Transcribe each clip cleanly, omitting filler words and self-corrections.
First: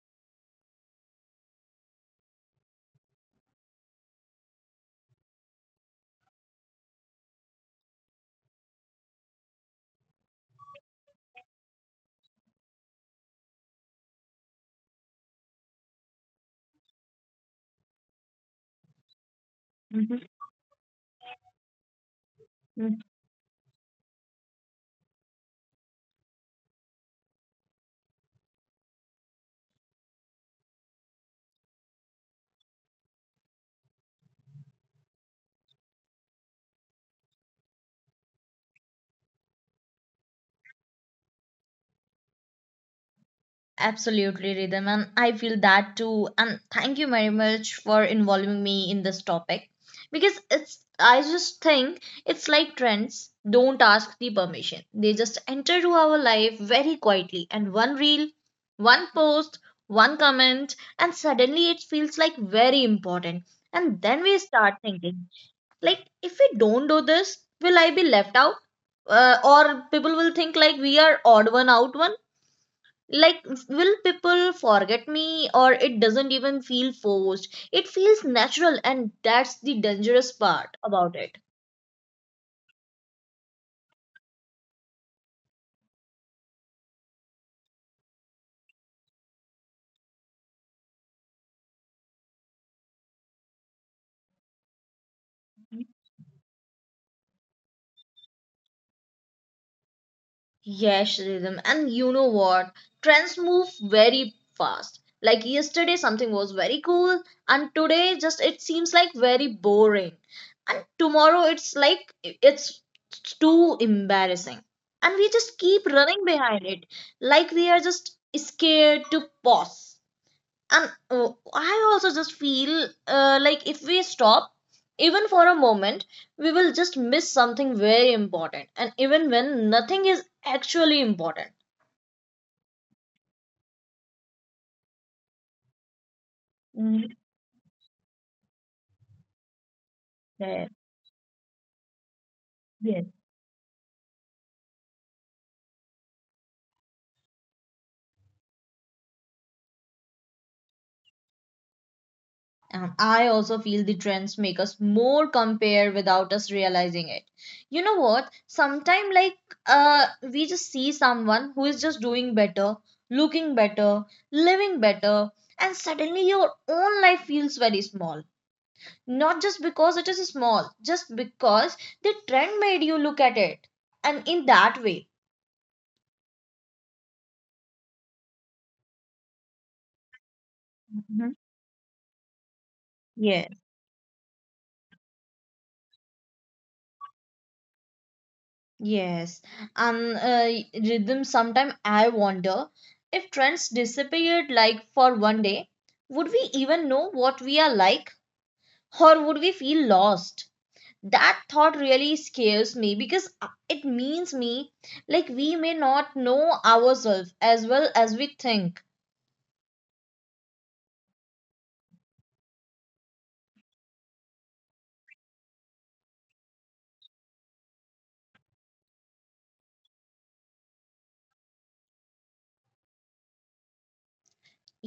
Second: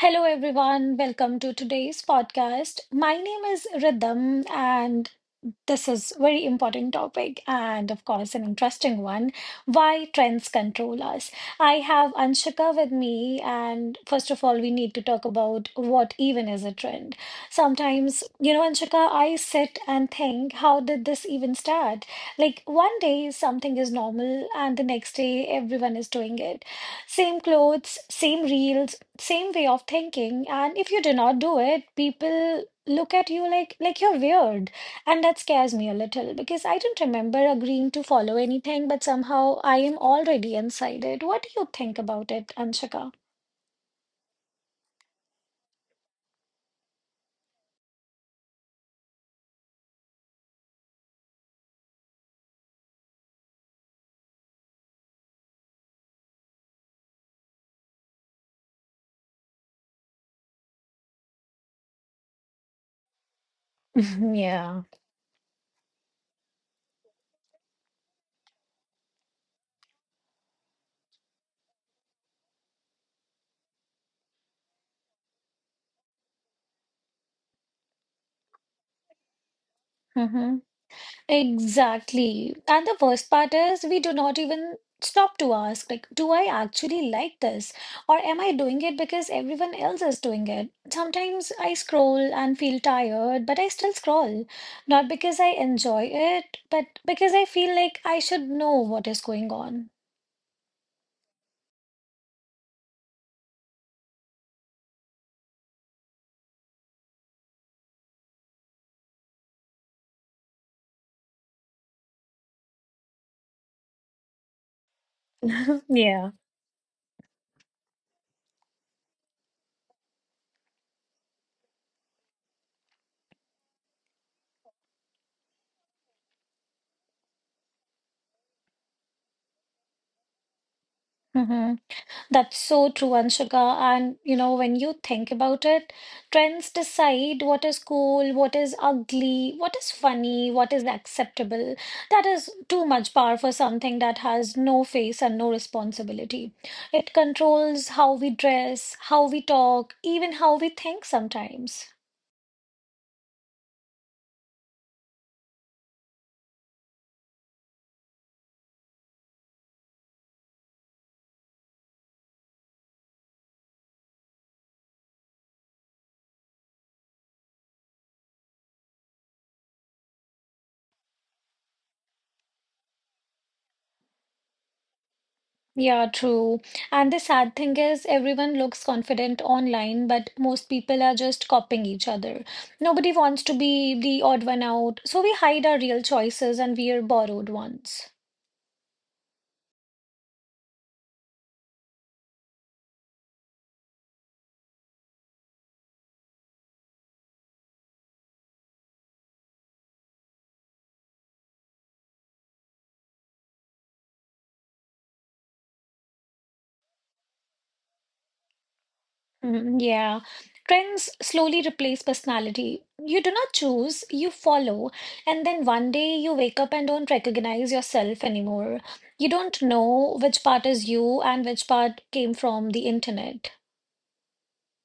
Hello, everyone. Welcome to today's podcast. My name is Rhythm, and this is very important topic and of course an interesting one. Why trends control us. I have Anshika with me and first of all we need to talk about what even is a trend. Sometimes, you know, Anshika, I sit and mhm, think, how did this even start? Like one mm. day something is normal and the next day everyone is doing it. Same clothes, same reels, same way of thinking, and if you do not do it, people look at you like you're weird and that scares me a little because I don't remember agreeing to follow anything, but somehow I am already inside it. What do you think about it, Anshika? Absolutely, Rhythm, and I feel that too. And thank you very much for involving me in this topic because it's I just think it's like trends don't ask the permission. They just enter to our life very quietly and one reel, one post, one comment, and suddenly it feels like very important. And then we start Yeah. thinking, like if we don't do this, will I be left out? Or people will think like we are odd one out one like will people forget me, or it doesn't even feel forced, it feels natural, and that's the dangerous Mm-hmm. part about it. Exactly. And the worst part is we do not even stop to ask, like, do I actually like this? Or am I doing it because everyone else is doing it? Sometimes I scroll and feel tired, but I still scroll. Not because I enjoy it, but because I feel like I should know what is going on. Yes, Rhythm, and you know what, trends move very fast. Like yesterday something was very cool, and today just it seems like very boring, and tomorrow it's like it's too embarrassing, and we just keep running Yeah. behind it like we are just scared to pause. And I also just feel like if we stop even for a moment, we will just miss something very important, and even when nothing is actually important. Mm-hmm. That's so true, Anshika. And you know, when you think about it, trends Mm, decide what is cool, what is ugly, what is funny, yeah, what is acceptable. That is too yes. much power for something that has no face and no responsibility. It controls how we dress, how we talk, even how we think sometimes. And I also feel the trends make us more compare without us realizing it. You know what? Sometimes, like, we just see someone who is just doing better, looking better, living better, and suddenly your own life feels very small. Not just because it is small, just because the trend made you look at it. And in that way, Yeah, true. And the sad thing is, everyone looks confident online, but most people are hmm. just copying each other. Nobody wants Yes. to be the odd one out, so we hide our real choices and we are borrowed ones. Yes, and Rhythm. Sometimes I wonder if trends disappeared like for one day, would we even know what we are like, or would we feel lost? That thought really scares me because it means me like we may not know ourselves as well as we think. Mhm, yeah. Trends slowly replace personality. You do not choose, you follow, and then one day you wake up and don't recognize yourself anymore. You don't know which part is you and which part came from the internet.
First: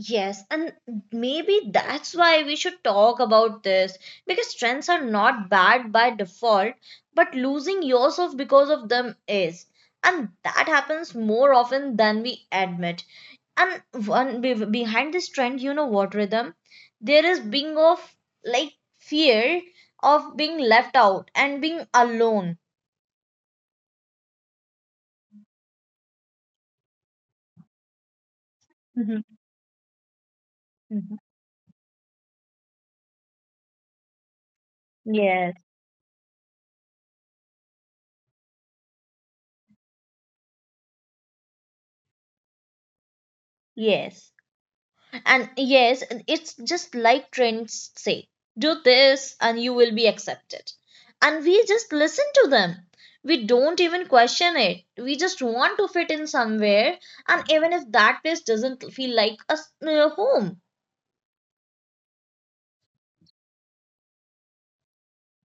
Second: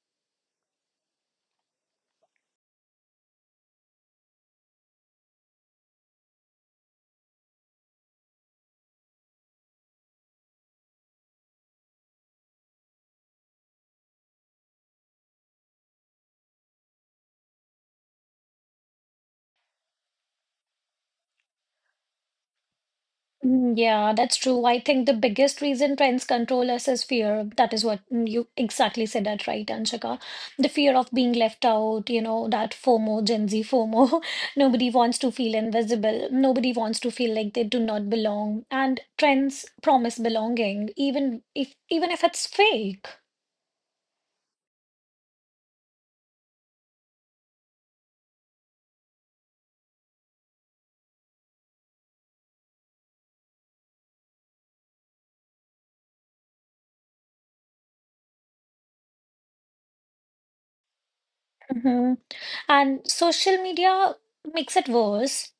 Yes, and maybe that's why we should talk about this because trends are not bad by default, but losing yourself because of them is. And that happens more often than we admit. And one behind this trend, you know what, Rhythm? There is being of like fear of being left out and being alone. Mm, yeah, that's true. I think the biggest reason trends control us is fear. That is what you exactly said Mhm, that right, Anshika. The fear of mhm. being left out, you know, that FOMO, Gen Z FOMO. Nobody wants to feel Yes, invisible. Nobody wants to feel like they do not belong. And trends promise belonging, even if it's fake. yes. And yes, it's just like trends say do this and you will be accepted. And we just listen to them. We don't even question it. We just want to fit in somewhere. And even if that place doesn't feel like a home. Mhm. And social media makes it worse.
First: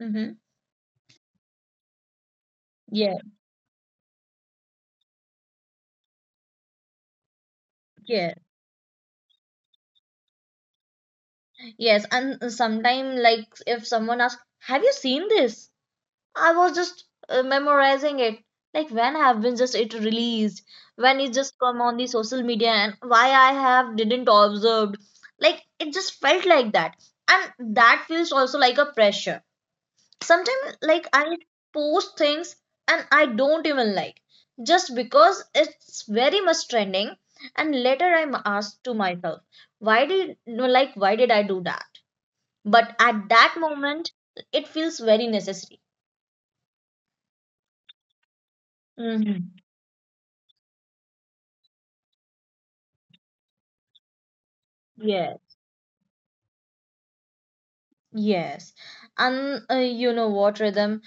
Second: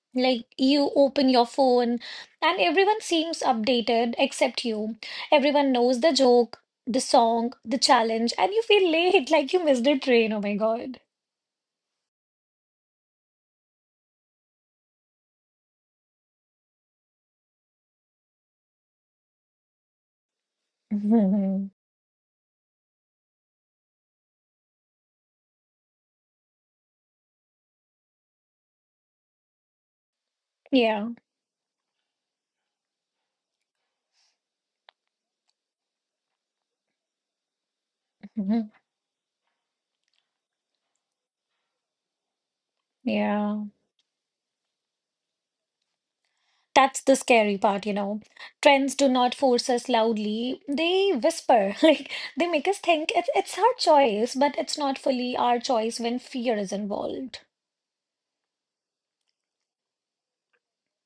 Hmm. Like you open your phone and everyone Yeah, seems updated except you. Everyone knows the joke, the song, the yeah. challenge, and you feel late like you missed a train. Oh my God. Yes. And sometimes, like, if someone asks, have you seen this? I was just memorizing it. Like when have been just it released, when it just Mhm. come on the social media, and why I have didn't observed. Like it just felt like that, and that feels also like a pressure. Sometimes like Yeah. I post things and I don't even like, just because it's very much trending, and later I'm Mhm. asked to myself, why did no, like why did I do that? But at that Yeah. moment, it feels very necessary. That's the scary part, you know. Trends do not Hmm. force us loudly. They whisper, like they make us think it's our choice, but it's not fully Yes. our choice when fear is involved. Yes. And you know what, Rhythm?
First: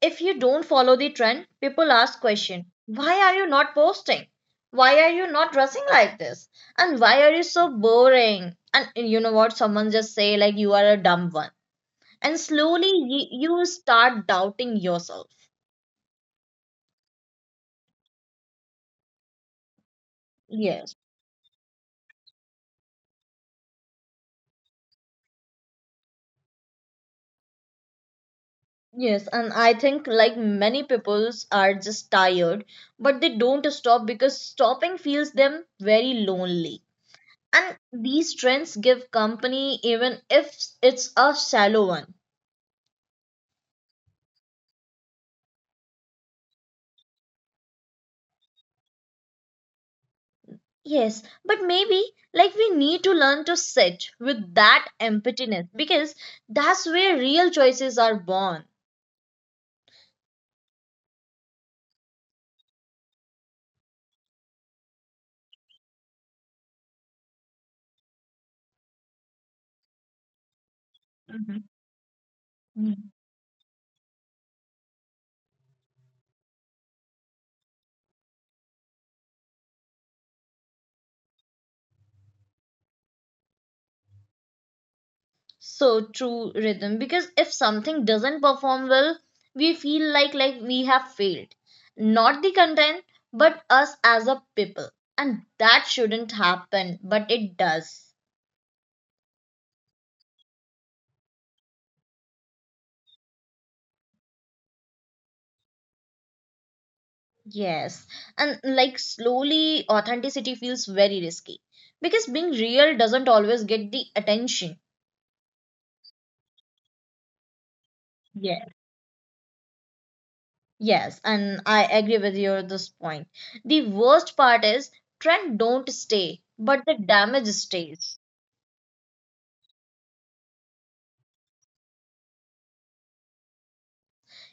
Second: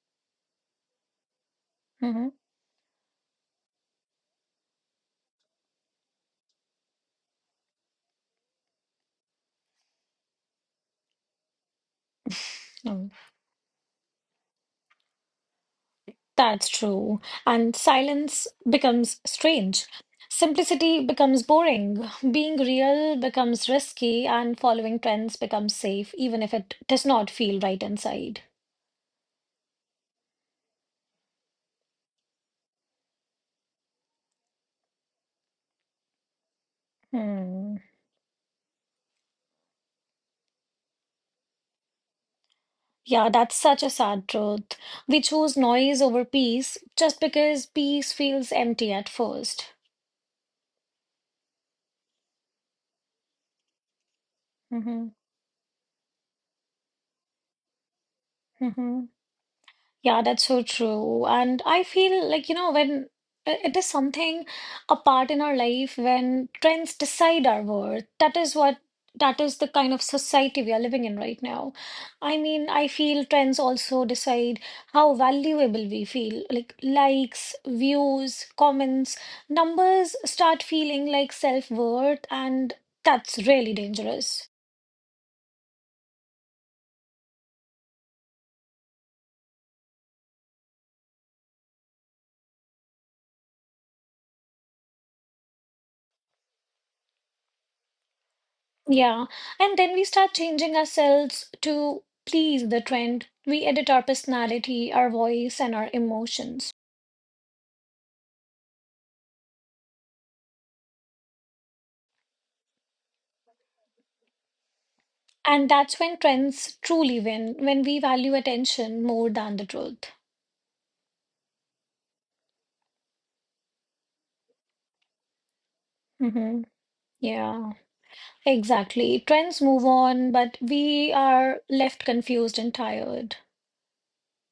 If you don't follow the trend, people ask Mm-hmm. question, why are you not posting? Why are you not dressing like this? And why are you so boring? And you know what? Someone just say like you are a dumb one. And slowly Mm-hmm. You start doubting yourself. That's true. And silence becomes strange. Yes. Simplicity becomes boring. Being real becomes risky, and following trends becomes safe, even if it does not feel right inside. Yes, and I think like many peoples are just tired, but they don't stop because stopping feels them very lonely. And Hmm. these trends give company even if it's a shallow one. Yeah, that's such a sad truth. We choose noise over peace just because peace feels empty at 1st. Yes, but maybe like we need to learn to sit with that Mm-hmm. emptiness because that's where real choices are born. Mm-hmm. Yeah, that's so true. And I feel like, you know, when it is something, a part in our life when trends decide our worth, that is the kind of society we are living in right Mhm. now. I mean, I Mm. feel trends also decide how valuable we feel, like likes, views, comments, numbers start feeling like self-worth, and that's really dangerous. So true, Rhythm, because if something doesn't perform well, we feel like we have failed. Not the content, but us as a people. And that shouldn't happen, but it does. Yeah, and then we start changing ourselves to please the trend. We edit our personality, our voice, and our emotions. Yes, and like slowly, authenticity feels very risky because being real doesn't always get the attention. And that's when trends truly win, when we value Yeah. attention more than the truth. Yes, and I agree with you at this point. The worst part is trend don't stay, Hmm. but the damage Yeah, stays. exactly. Trends move on, but we are left confused and tired.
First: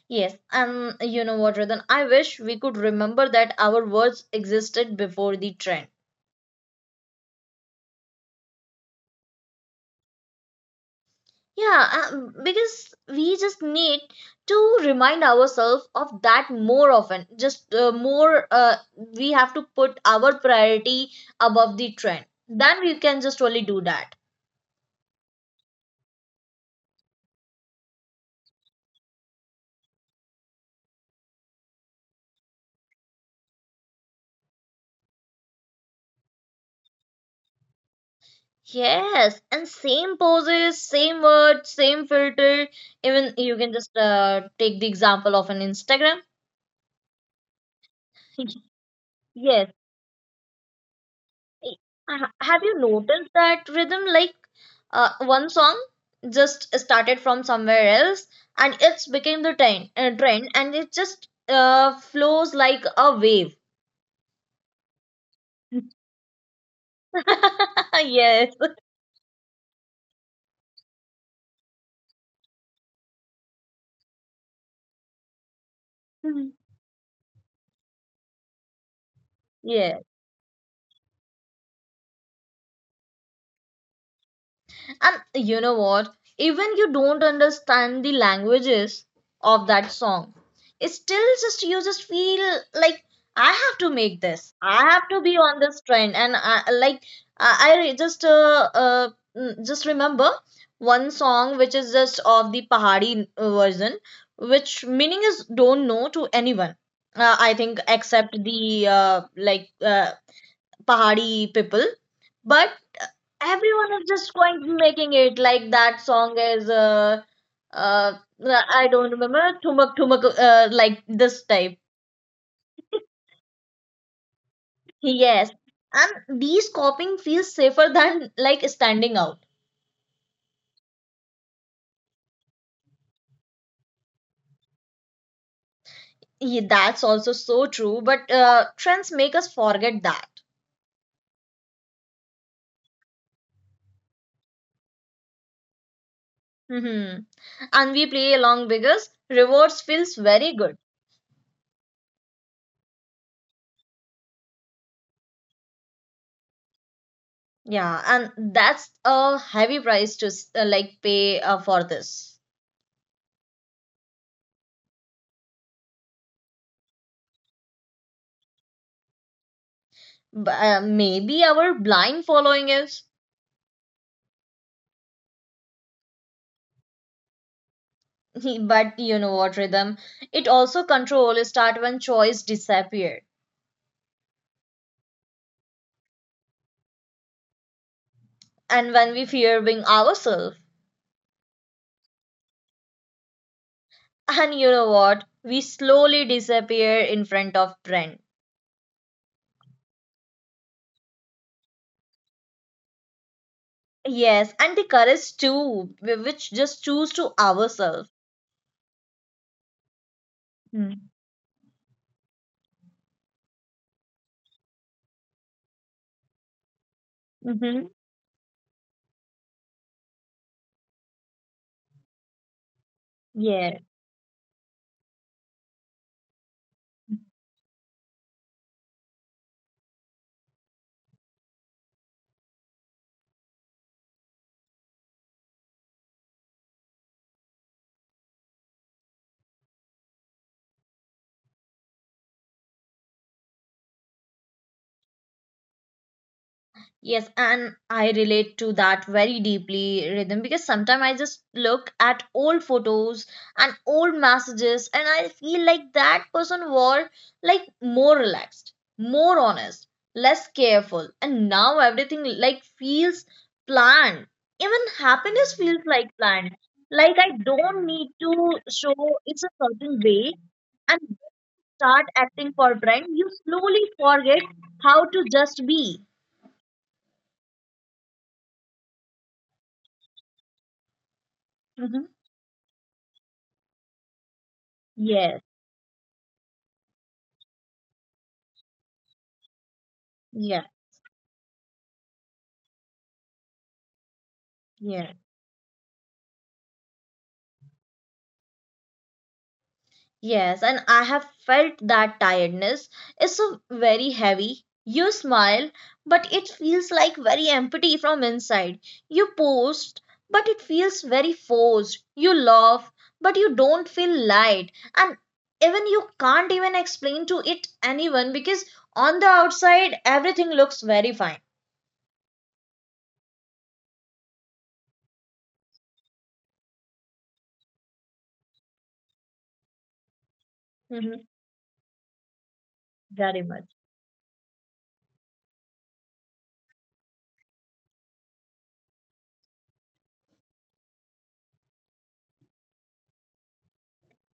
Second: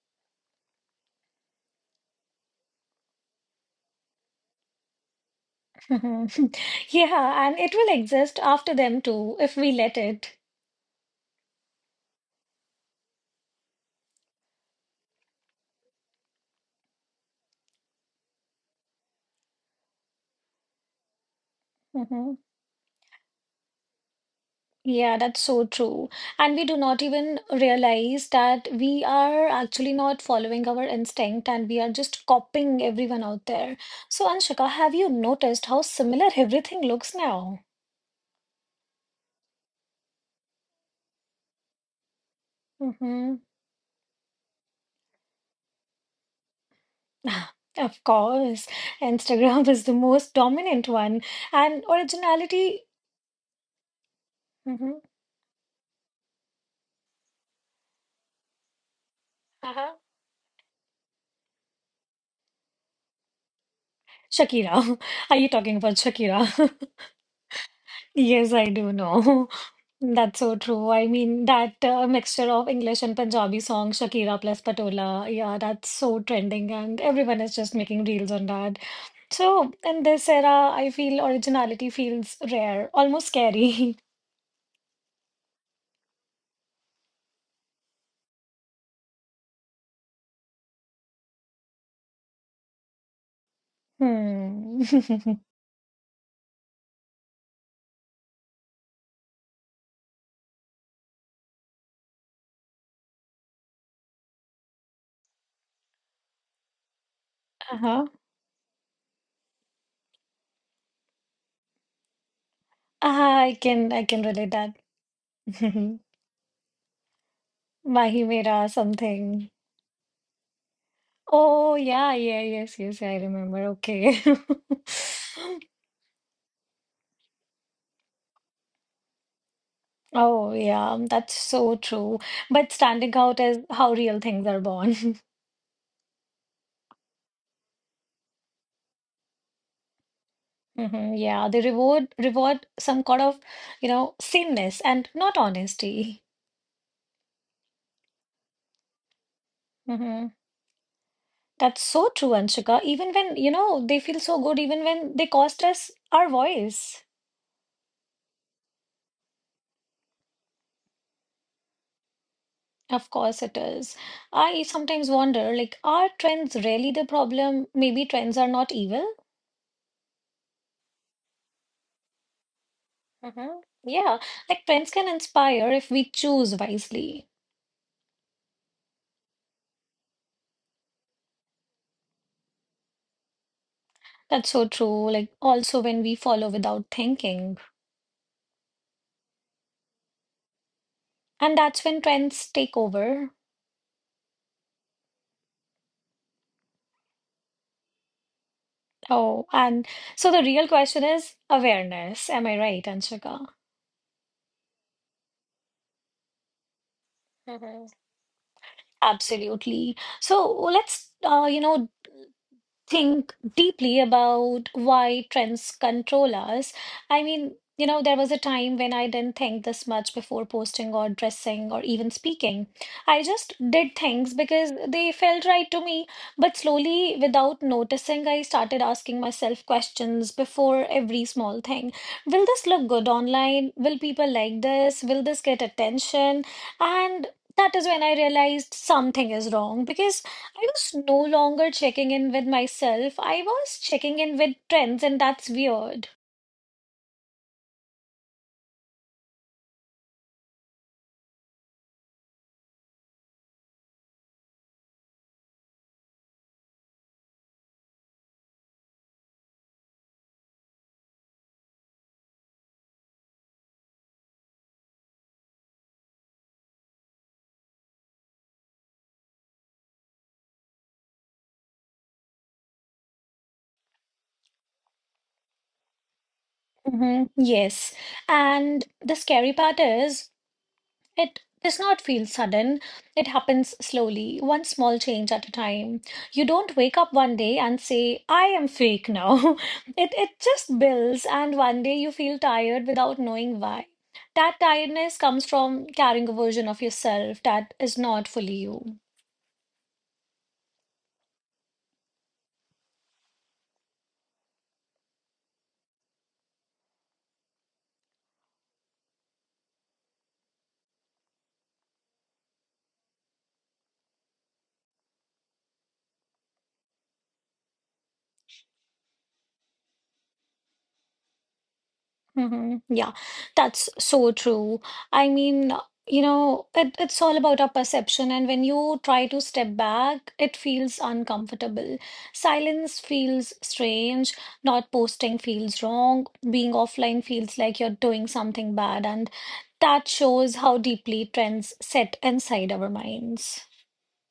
Yes, and you know what, Radhan? I wish we could remember that our words existed before the trend. Mhm. Yeah, and it will exist after them too, if we let it. Yeah, because we just need to remind ourselves of that more often. Just we have to put our priority above the trend. Mm-hmm. Then we can just only do that. Yeah, that's so true. And we do not even realize that we are actually not following our instinct and we are just copying everyone out there. So, Anshika, have you noticed how similar everything looks now? Yes, and same poses, same words, same filter. Even Mm-hmm. you can just take the example of an Instagram. Of course, Yes, Instagram is the most dominant one, and have you originality. noticed that, Rhythm? Like Mm-hmm. One song just started from somewhere else and it's became the trend, Uh-huh. trend, and it just flows like a wave. Shakira. Are you talking about Shakira? Yes. Yes, I do know. That's so true. I mean, that mixture of English and Punjabi song, Shakira plus Patola, yeah, that's so trending, and everyone is just making reels on that. So, Yeah. in this era, I feel originality feels rare, almost scary. And you know what? Even you don't understand the languages of that song, it still just you just feel like I have to make this. I Hmm. have to be on this trend. And I like I re- just uh mm, just remember one song which is just of the Pahari version, which meaning is don't know to anyone. I think Uh-huh. except the Pahari people, but Ah, I can everyone I is can just relate that. going making it like that song is Mahi uh Mera I don't remember something. thumak thumak like this Oh type. yeah, yeah, yes, yes, I remember. Okay. Yes, and these copying feels safer than like standing out. Oh, yeah, that's so true. But standing out is how real things are born. Yeah, that's also so true, but trends make us forget that. Hmm, yeah, they reward some kind of, you know, sameness and not honesty. Hmm. And we play along because rewards feels Hmm. very good. That's so true, Anshika. Even when, you know, they feel so good, even when they cost us our voice. Yeah, and that's a heavy price to like pay for this. Of course it is. I sometimes wonder, like, are trends really the problem? Maybe trends are not evil. But, maybe our blind following is. Hmm. Yeah, like trends can inspire if we choose wisely. But you know what, Rhythm, it also control start when choice disappear, That's so true. Like, also when we follow without thinking, and when we fear being ourselves, and that's when trends take over. and you know what, we slowly disappear in front of trend. Oh, and so the real question is awareness. Am I right, Anshika? Yes, and the courage too, which just choose to Mhm. ourselves. Absolutely. So let's, you know, think deeply about why trends control us. I mean, Mm-hmm. you know, there was a time when I didn't think this much before posting or dressing or even speaking. I just Yeah. did things because they felt right to me. But slowly, without noticing, I started asking myself questions before every small thing. Will this look good online? Will people like this? Will this get attention? And that is when I realized something is wrong because I was no longer checking in with myself. I was checking in with trends, and that's weird. Yes, and I relate to that very deeply, Rhythm, because sometimes I just look at old photos and old messages, and I feel like that person were like more relaxed, more honest, less careful, and now everything like feels planned. Even happiness feels like planned. Like I don't need to show it's a certain way, and start acting for brand. You slowly forget how to just be. Hmm. Yes. And the scary part is, it does not Mhm. feel sudden. It happens slowly, one small change Yes. at a time. You don't wake up one day and say, I am fake now. It Yeah, just builds, and one day you feel tired without knowing why. That yeah, tiredness comes from carrying a version of yourself that is not fully you. yes, and I have felt that tiredness is so very heavy. You smile, but it feels like very empty from inside. You post, but it feels very forced. You laugh, but you don't feel light. And even you can't even explain to it anyone because on the outside everything looks very fine. Hmm. Yeah, that's so true. I mean, you know, it's all about our perception, and when you try to step back, it feels Hmm. uncomfortable. Silence Very feels much. strange, not posting feels wrong, being offline feels like you're doing something bad, and that shows how deeply trends set inside our minds.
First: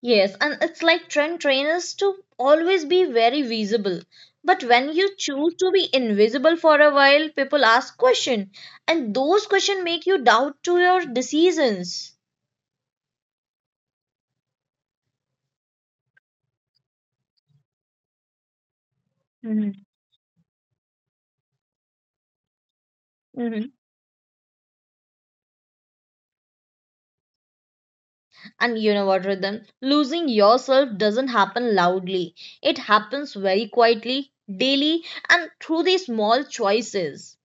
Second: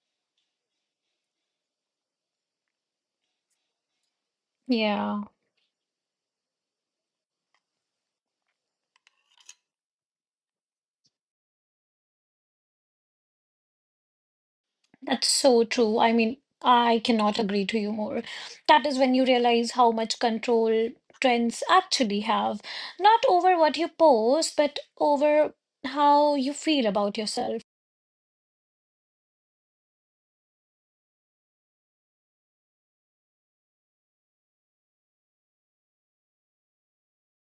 Yes, and it's like trend trainers to always be very visible. But when you Yeah. choose to be invisible for a while, people ask questions, and those questions make you doubt to your decisions. That's so true. I mean, I cannot agree to you more. That is when you realize Hmm. how much control trends actually have, not over Hmm. what you post, but over how you feel about yourself. And you know what, Rhythm? Losing yourself doesn't happen loudly. It happens very quietly, daily, and through these small choices.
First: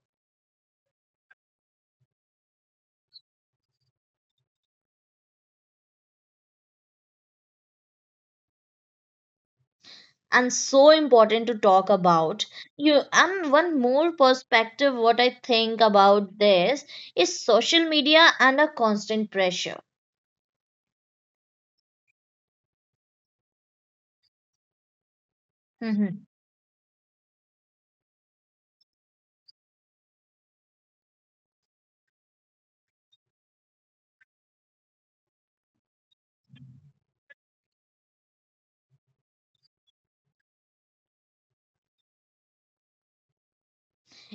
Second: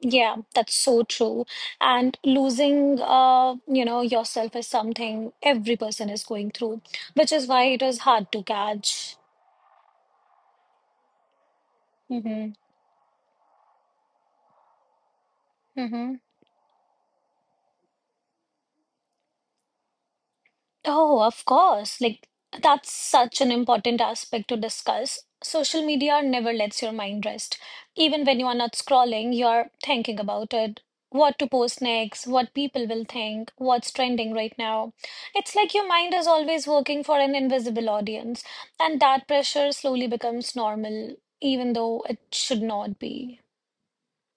Yeah, that's so true. And losing, you know, yourself is something every person is going through, which is why it is hard to catch. And so important to talk about, Mm-hmm. you, and one more perspective what I think Mm-hmm. about this is social media and a constant pressure. Oh, of course. Like, that's such an important aspect to discuss. Social media Mhm. never lets your mind rest. Even when you are not scrolling, you're thinking about it. What to post next, what people will think, what's trending right now. It's like your mind is always working for an invisible audience, and that pressure slowly becomes normal, even though it should not be.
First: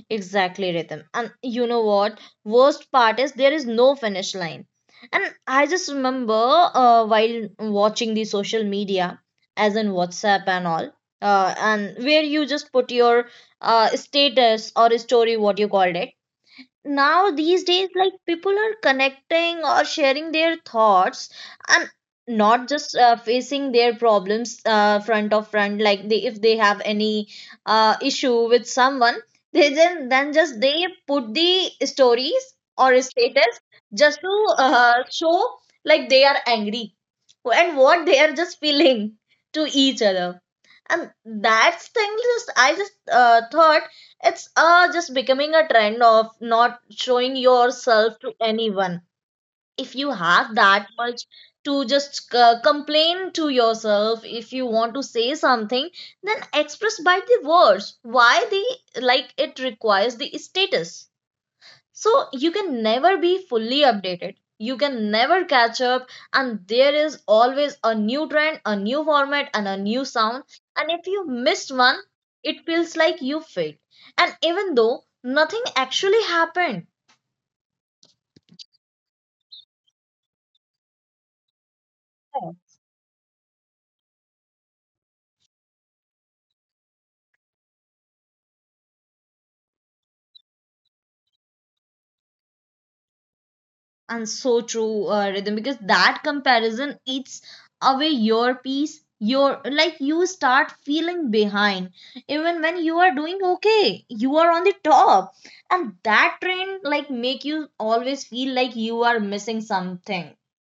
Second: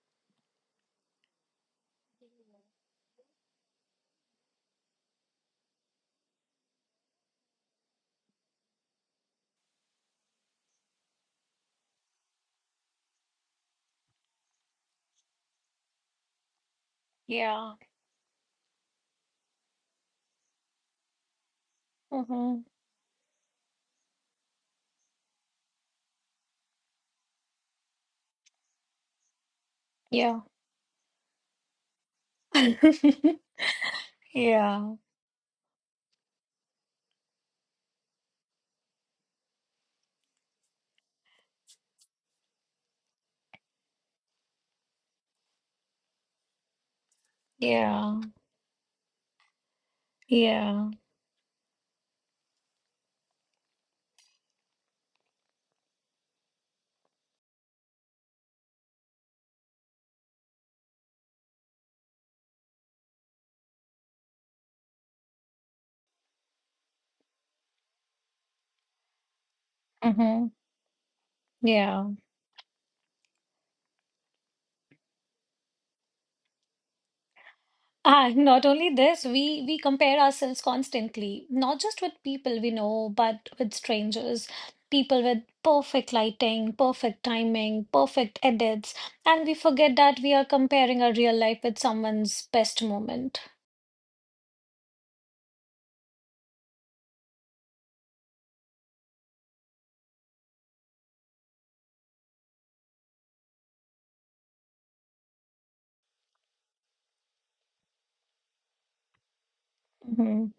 Exactly, Rhythm, and you know what, worst part is there is no finish line. And I just remember, while watching the social media as in WhatsApp and all, and where you just put your status or story, what you called it, now these Yeah. days like people are connecting or sharing their thoughts and Mm-hmm. not just facing their problems, front of front, like they, if they have any issue with someone, they then Yeah. just they put the stories or status just to Yeah. Show like they are angry and what they are just feeling to each other. And that's thing, just I just thought it's just becoming a trend of not showing Yeah. yourself to anyone. If you have that Yeah. much to just complain to yourself, if you want to say something, then express by the words. Why the like it requires the status? So you can never be fully updated. You can never catch up, and there is always a new trend, a new format, and a new sound. Mm-hmm. And if you missed one, Yeah. it feels like you failed. And even though nothing actually happened, Ah, not only this, we compare ourselves constantly, not just with people we know, but with strangers, people with perfect lighting, perfect timing, perfect edits, and we forget that we are comparing our real life with someone's best moment. and so true, Rhythm, because that comparison eats away your peace, your like you start feeling behind even when you are doing okay, you are on the top, and that trend like make you always feel like you are missing something. Mhm.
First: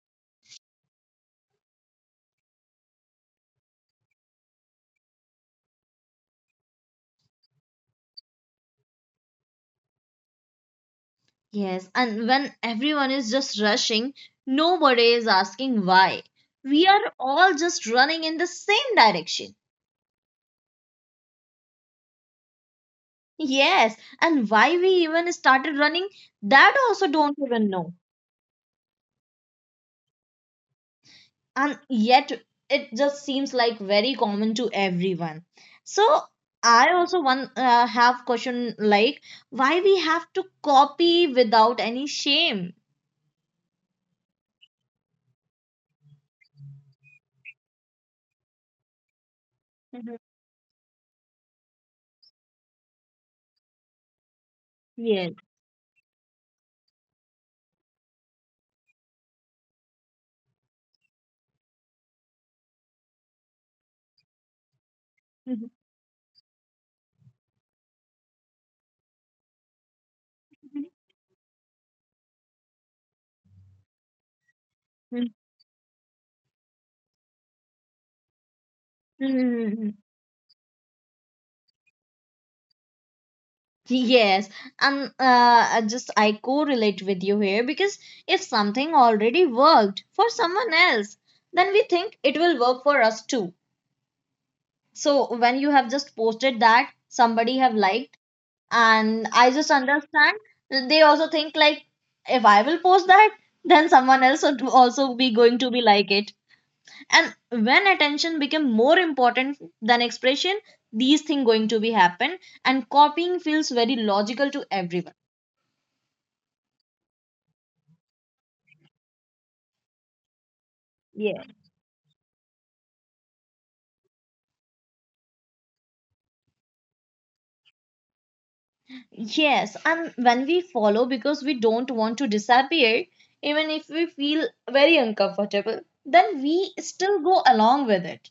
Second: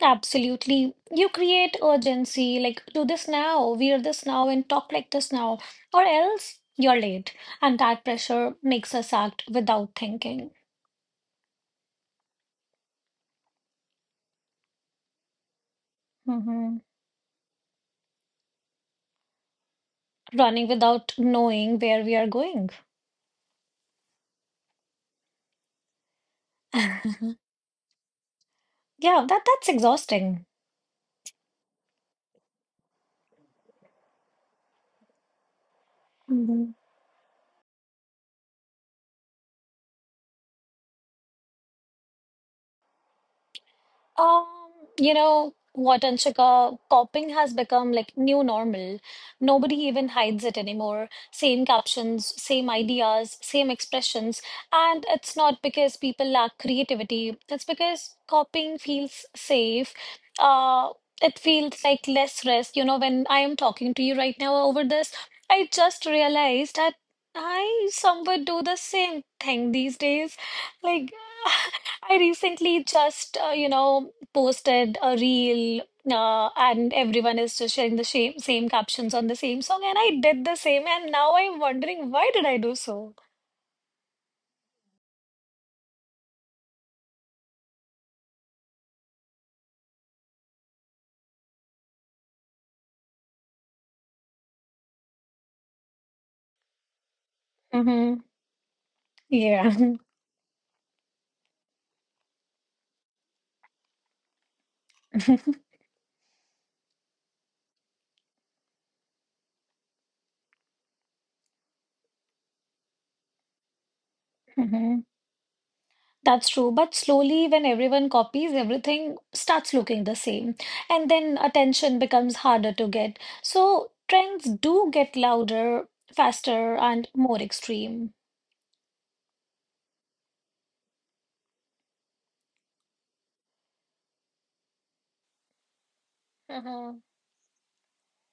Absolutely. You create urgency, like do this now, wear this now, and talk like this now, or else you're late. And that pressure makes us act without thinking. Yes, and when everyone is just rushing, nobody is asking why. We are all just running in the same direction. Running without knowing where we are going. Yes, and why we even started running, that Yeah, also don't even know. that's exhausting. And yet it just seems like very common to everyone. So I also one have question, like why we have to copy without any shame. Um, you know what, Anshika, coping has become like new normal. Nobody even Mhm. hides it anymore. Same captions, same ideas, same expressions. And Yes. it's not because people lack creativity, it's because copying feels safe. Uh, it feels like less risk. You know, when I am talking to you right now over this, Mhm. I just realized that I somewhat do the same thing these days. Like, I recently just, you know, posted a reel and everyone is just sharing the same, same captions on the same song Mm, and I did the same and now I'm wondering why did I do so? yes, and I just I correlate with you here because if something already worked for someone else, then we think it will work for us too. So when you have just posted that somebody have liked, Hmm. and I Yeah. just understand they also think like if I will post that, then someone else would also be going to be like it. And when attention became more important than expression, these things going to be happen, and copying feels very logical to Hmm. everyone. That's true. But slowly when everyone copies, everything starts looking the same. And then Yeah. attention becomes harder to get. So trends do get louder, faster, and more extreme. Yes, and when we follow because we don't want to disappear, even if we feel very uncomfortable, then we Hmm. still go along with it.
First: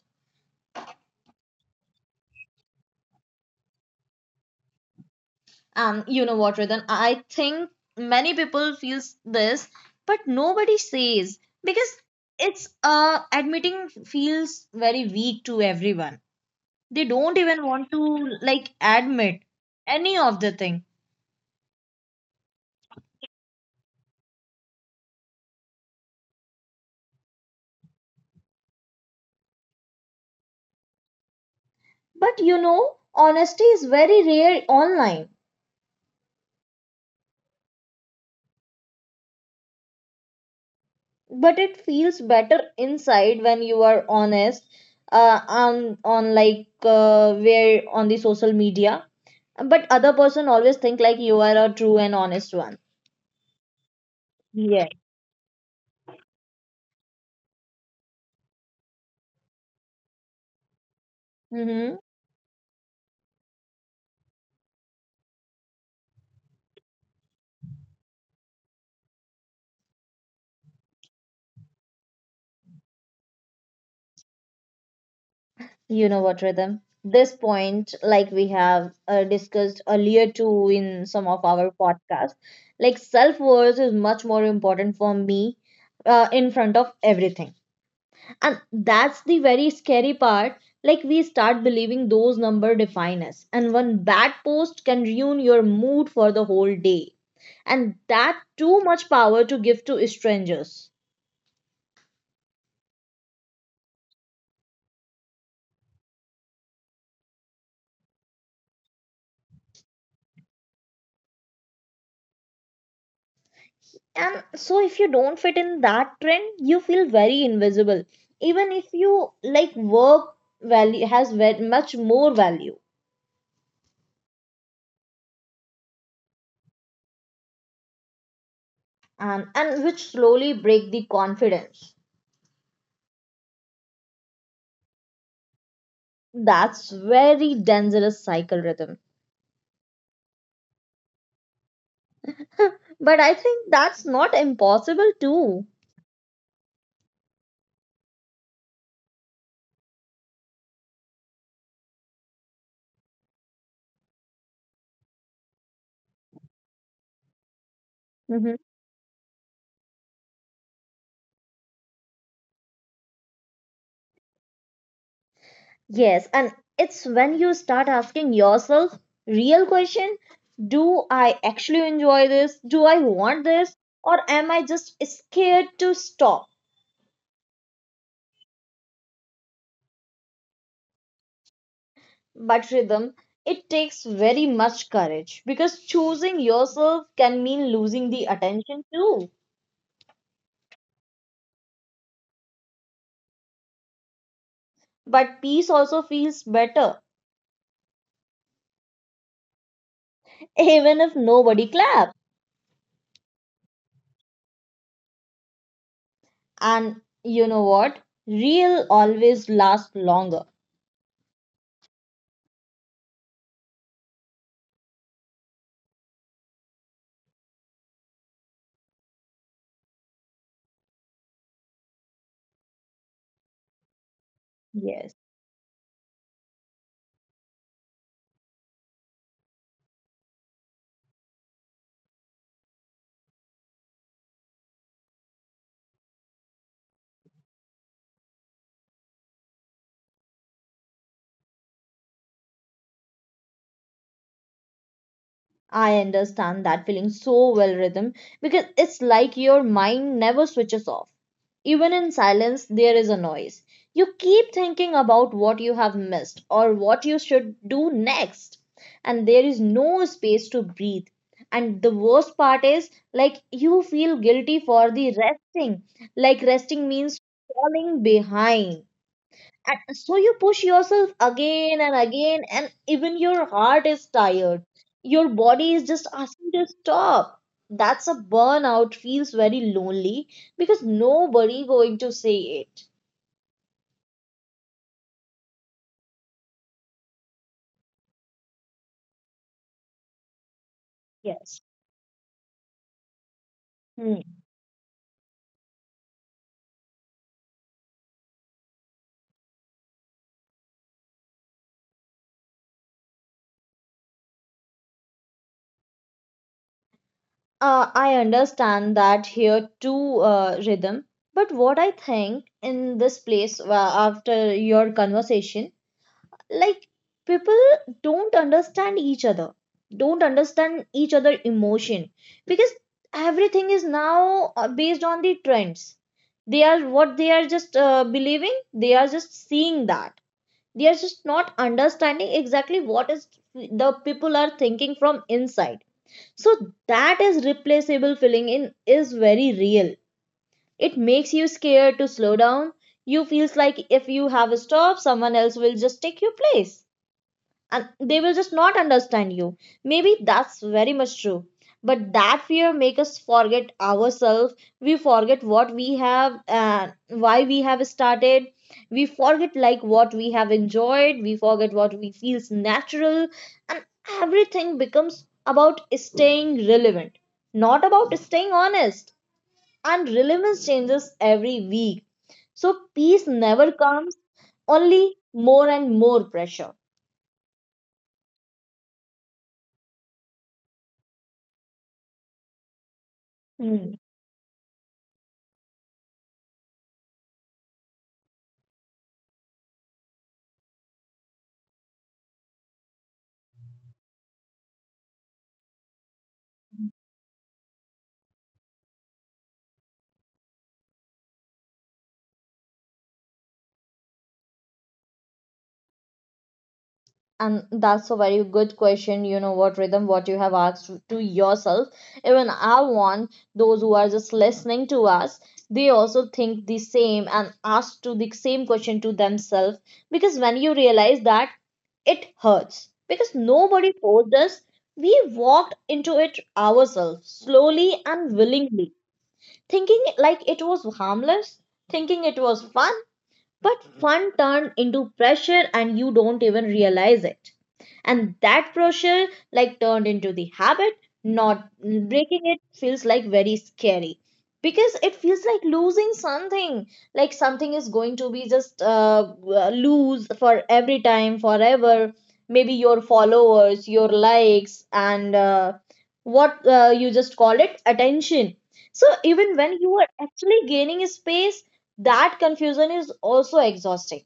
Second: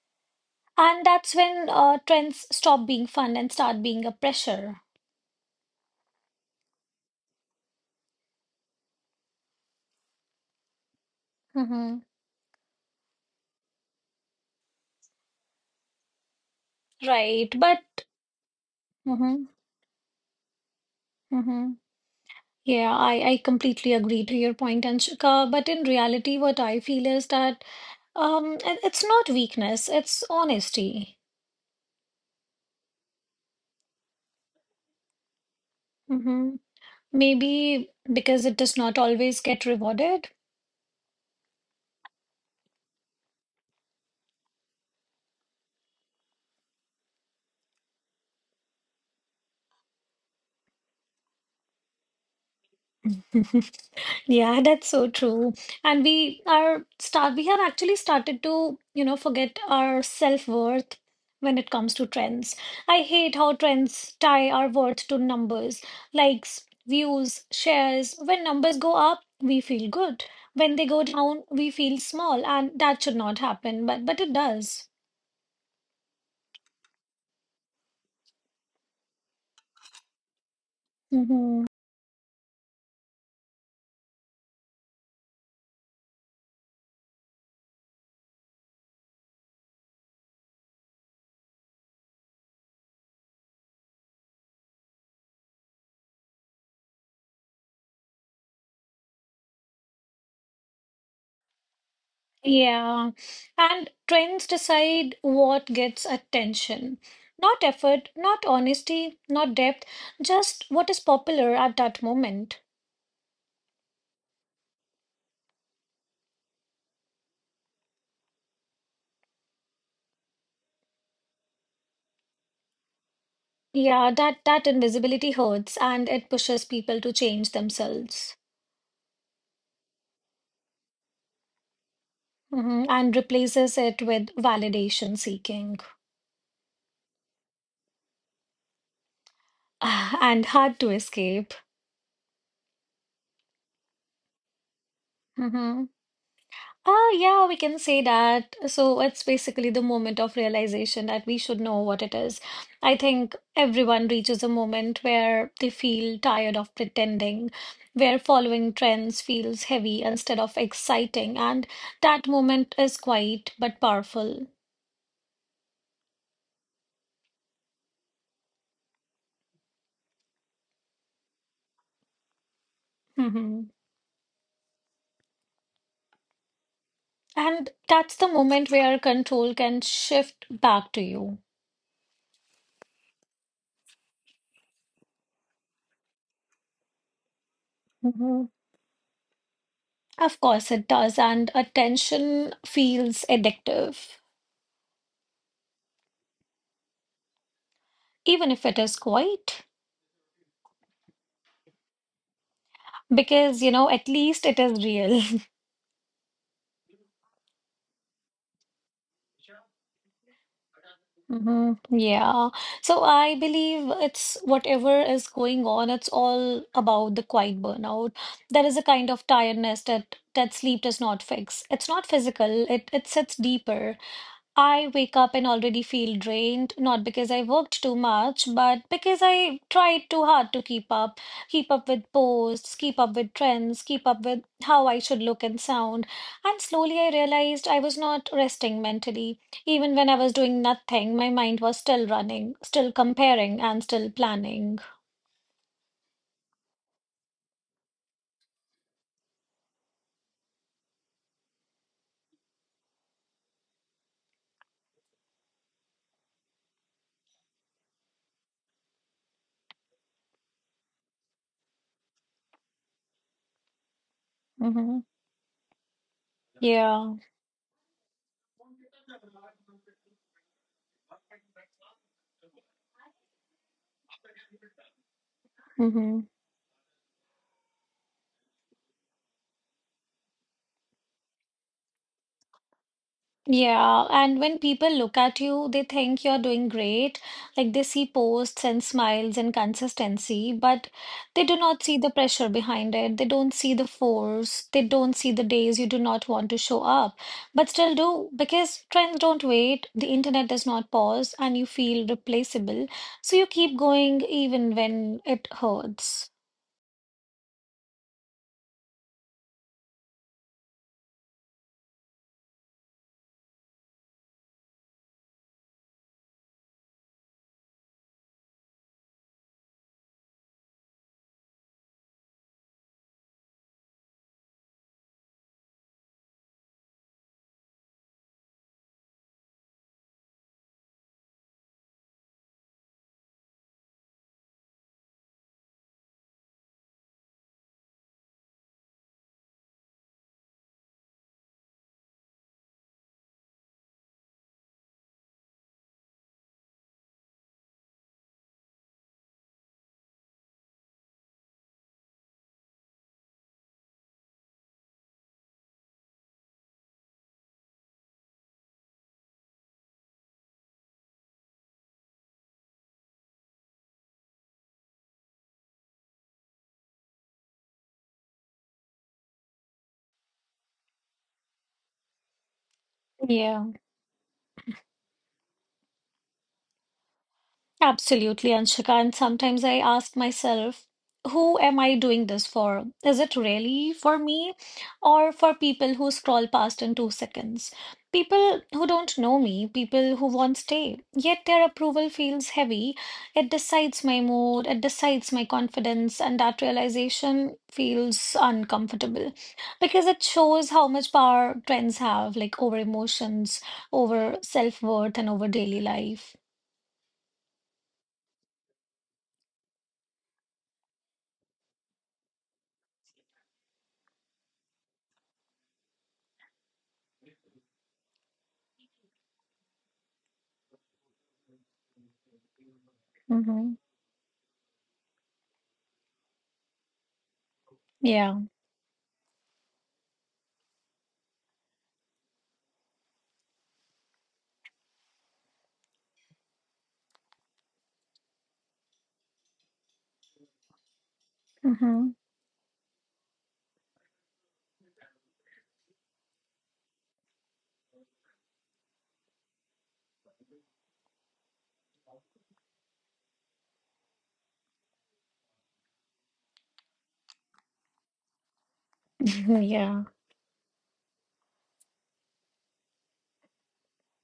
And that's when trends stop being fun and start being a pressure. And you know what, Ritan? I think many people feels this, but nobody says because Hmm. it's admitting feels very weak to everyone. They don't Right, even want but to like admit mhm, any of the thing. mhm. Yeah, I completely agree to your point, Anshika. But in reality, what I feel is that it's not weakness, it's honesty. But you know, honesty is very rare online. Hmm. Maybe because it does not always get rewarded. But it feels better inside when you are honest on like where on the social media. But other person always think like you are a true and honest one. Yeah, Yeah. that's so true. And we have actually started to, you know, forget our self-worth when it Mm-hmm. comes to trends. I hate how trends tie our worth to numbers, likes, views, shares. When numbers go up, we feel good. When they go down, we feel small, and that should not happen, but it does. You know what, Rhythm? This point, like we have discussed earlier too in some of Mm-hmm. our podcasts, like self worth is much more important for me in front of everything. And that's the very scary part. Like we start believing those numbers define us, and one bad post can ruin your mood for the whole day. And that too much power to give to strangers. Yeah, and trends decide what gets attention. Not effort, not honesty, not depth, just what is popular at that moment. And so if you don't fit in that trend, you feel very invisible. Even if you like work value has very much more value, Yeah, that invisibility hurts and it pushes people to change themselves. and which slowly break the confidence. Mhm, and replaces it with validation seeking That's very dangerous cycle rhythm. and hard to escape. But I think that's not impossible too. Mhm. Yeah, we can say that. So it's basically the moment of realization that we should know what it is. I think everyone reaches a moment where they feel tired of pretending, where Mhm. following trends feels heavy instead of exciting, and that moment is quiet but powerful. Yes, and it's when you start asking yourself real question, do I actually enjoy this? Do I want Hmm. this? Or am I just scared to stop? And that's the moment where control can shift back to you. But rhythm, it takes very much courage because choosing yourself can mean losing the Hmm. attention too. Of course, it does, and attention feels addictive, But peace also feels better, even if it is quiet. even if nobody claps. Because, at least it is real. And you know what? Real always lasts longer. hmm. Yeah. So I believe it's whatever is going on, it's all about the quiet burnout. There is a kind of tiredness that sleep does not fix. It's not physical, it sits deeper. I Yes, wake up and already feel drained, not because I worked too much, but because I tried too hard to keep up with posts, keep up with trends, keep up with how I should look and sound. And slowly I realized I was not resting mentally. Even when I was doing nothing, my mind was still running, still comparing, and still planning. I understand that feeling so well, rhythm, because it's like your mind never switches off. Even in silence, there is a noise. You keep thinking about what you have missed or what you should do next, and there is no space to breathe. And the worst part is, like, you feel guilty for Hmm. the resting. Like, resting Yeah. means falling behind. And so you push yourself again and again, and even your heart is tired. Your body is just Mm-hmm. asking to stop. That's a burnout, feels very lonely because nobody going to say it. Yeah, and when people look at you, they think you're doing great. Like they see posts and smiles and consistency, but they do Yes. not see the pressure behind it. They don't see the Hmm. force. They don't see the days you do not want to show up, but still do because trends don't wait. The internet does not pause, and you feel replaceable. So you keep going even when it hurts. I understand that here too, Rhythm. But what I think in this place, after your conversation, like people don't understand each other, don't understand each other emotion, because everything is now based on the trends. They are what they are, just believing, they are just seeing that, they are just not understanding exactly what is the people are thinking from inside. So that is replaceable feeling in is very real. It makes you scared to slow down. You feels like if you have a stop, someone else will just take your place, and they will just not understand you. Maybe that's very much true, but that fear makes us forget ourselves. We forget what we have and why we have started. We forget like what we have enjoyed, we forget what we feels natural. And everything becomes about staying relevant, not about staying honest. And relevance changes every week, so peace Yeah. never comes, only more and more pressure. Absolutely, Anshika. And sometimes I ask myself, who am I doing this for? Is it really Hmm. for me or for people who scroll past in 2 seconds? People who don't know me, people who won't stay, yet their approval feels heavy. It decides my mood, it decides my confidence, and that realization feels uncomfortable because it shows how much power trends have, like over emotions, over self-worth, and over daily life. And that's a very good question. You know what, Rhythm, what you have asked to yourself. Even I want those who are just listening to us, they also think the same and ask to the same question to themselves. Because when you realize that it hurts, because Hmm. nobody forced us, we walked into it ourselves, slowly and Yeah. willingly, thinking like it was harmless, thinking it was fun, but fun turned into pressure and you don't even realize it. And that pressure like turned into the habit, not Mm-hmm. breaking it feels like very scary because it feels like losing something, like something is going to be just lose for every time, forever. Maybe your followers, your likes, and what you just call it attention. So even when you are Yeah. actually gaining space, that confusion is also exhausting.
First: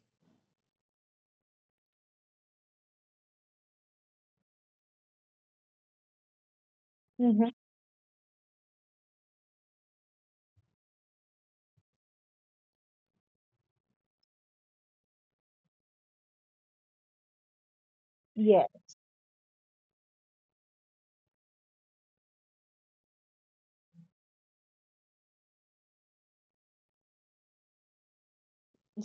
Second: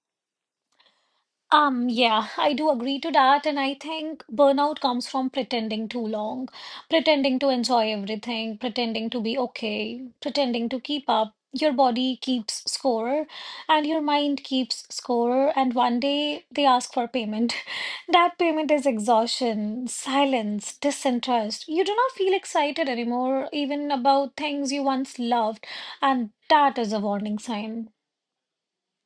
Yeah, I do agree to that, and I think burnout comes from pretending too long, pretending to Mm-hmm. enjoy everything, pretending to be okay, pretending to keep up. Your body keeps score, and your mind keeps score, and one day they ask for payment. That payment is exhaustion, silence, disinterest. You do not feel excited anymore, even about things you once loved, and that is a warning sign.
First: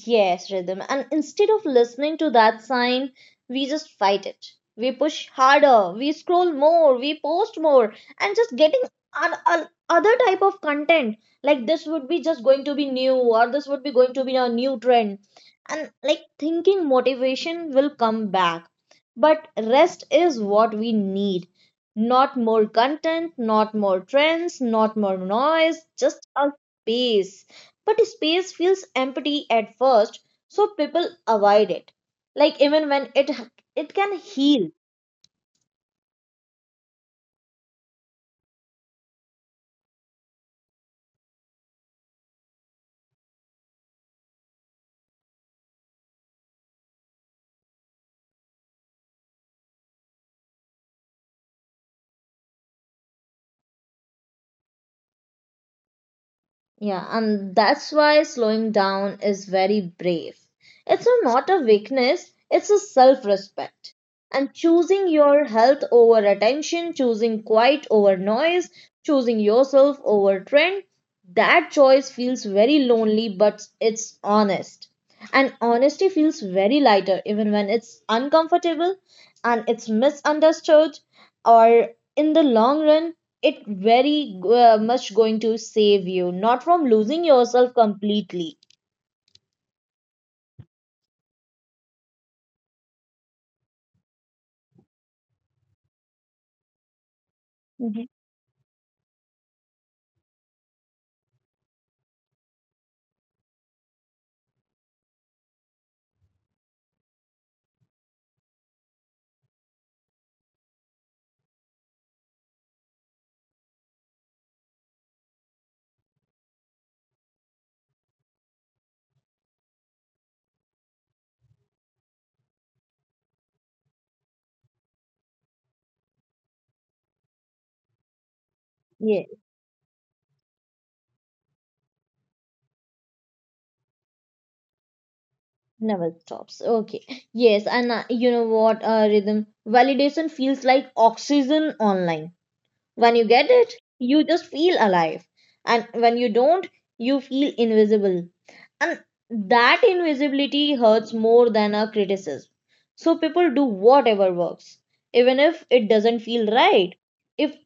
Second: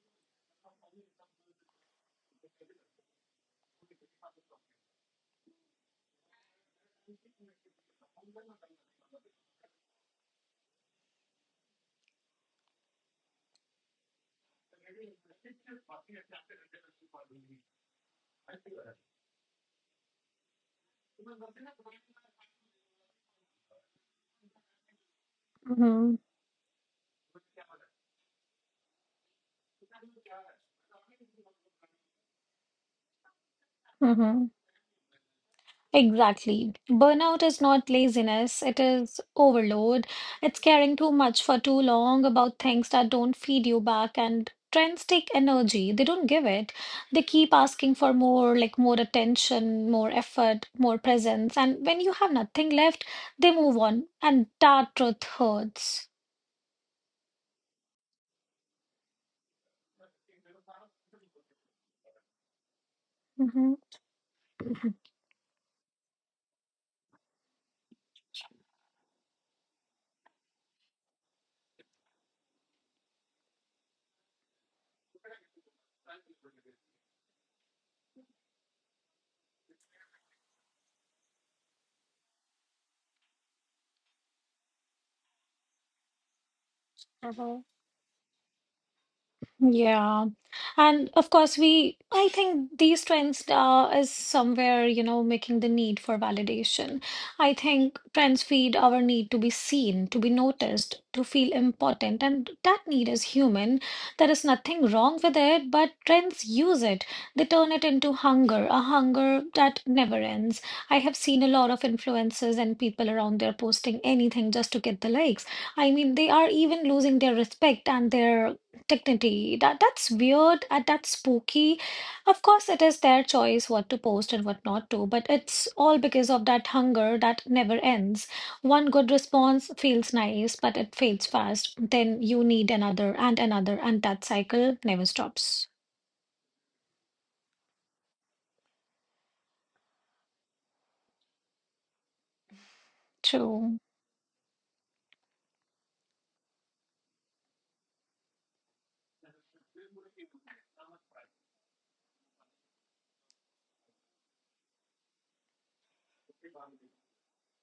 Yes, rhythm. And instead of listening to that sign, we just fight it. We push harder, we scroll more, we post more, and just getting an other type of content. Like this would be just going to be new, or this would be going to be a new trend. And like thinking motivation will come back. But rest is what we need. Not more content, not more trends, not more noise, Mm-hmm. just a space. But space feels empty at first, so people avoid it, like even when it can heal. Exactly. Burnout is not laziness, it is overload. It's caring too much for too long about things that don't feed you back. And trends take energy, they don't give it. They keep asking for more, like more attention, more effort, more presence. And when you have nothing left, they move on. And that truth hurts. Yeah, and that's why slowing down is very brave. It's not a weakness, it's a self Hmm. respect. And choosing your health over attention, choosing quiet over noise, choosing yourself over trend, that choice feels very lonely, but it's honest. And honesty feels very lighter, even when it's uncomfortable and it's misunderstood, or in the long run, it very much going to save you, not from losing yourself completely. Yeah. And of course, I think these trends is somewhere, making the need for validation. I think Mhm. trends feed our need to be seen, to be noticed, to feel important. And that need is human. There is nothing wrong with it, but trends use it. They turn it into hunger, a hunger that never ends. I have seen a lot of influencers and people around there posting anything just to get the likes. I mean, they are even losing their respect and their dignity. That's weird and that's spooky. Of course, it is their choice what to post and what not to, but it's all because of that hunger that never ends. One good Yeah, response feels nice, but it fades fast. Then you need another and another, and that cycle never stops. never stops. Okay. Yes, and you know what, Rhythm? Validation feels like oxygen online. When you get it, True. you just feel alive. And when you don't, you feel invisible. And that invisibility hurts more than a criticism. So people do whatever works, even if it doesn't feel right, if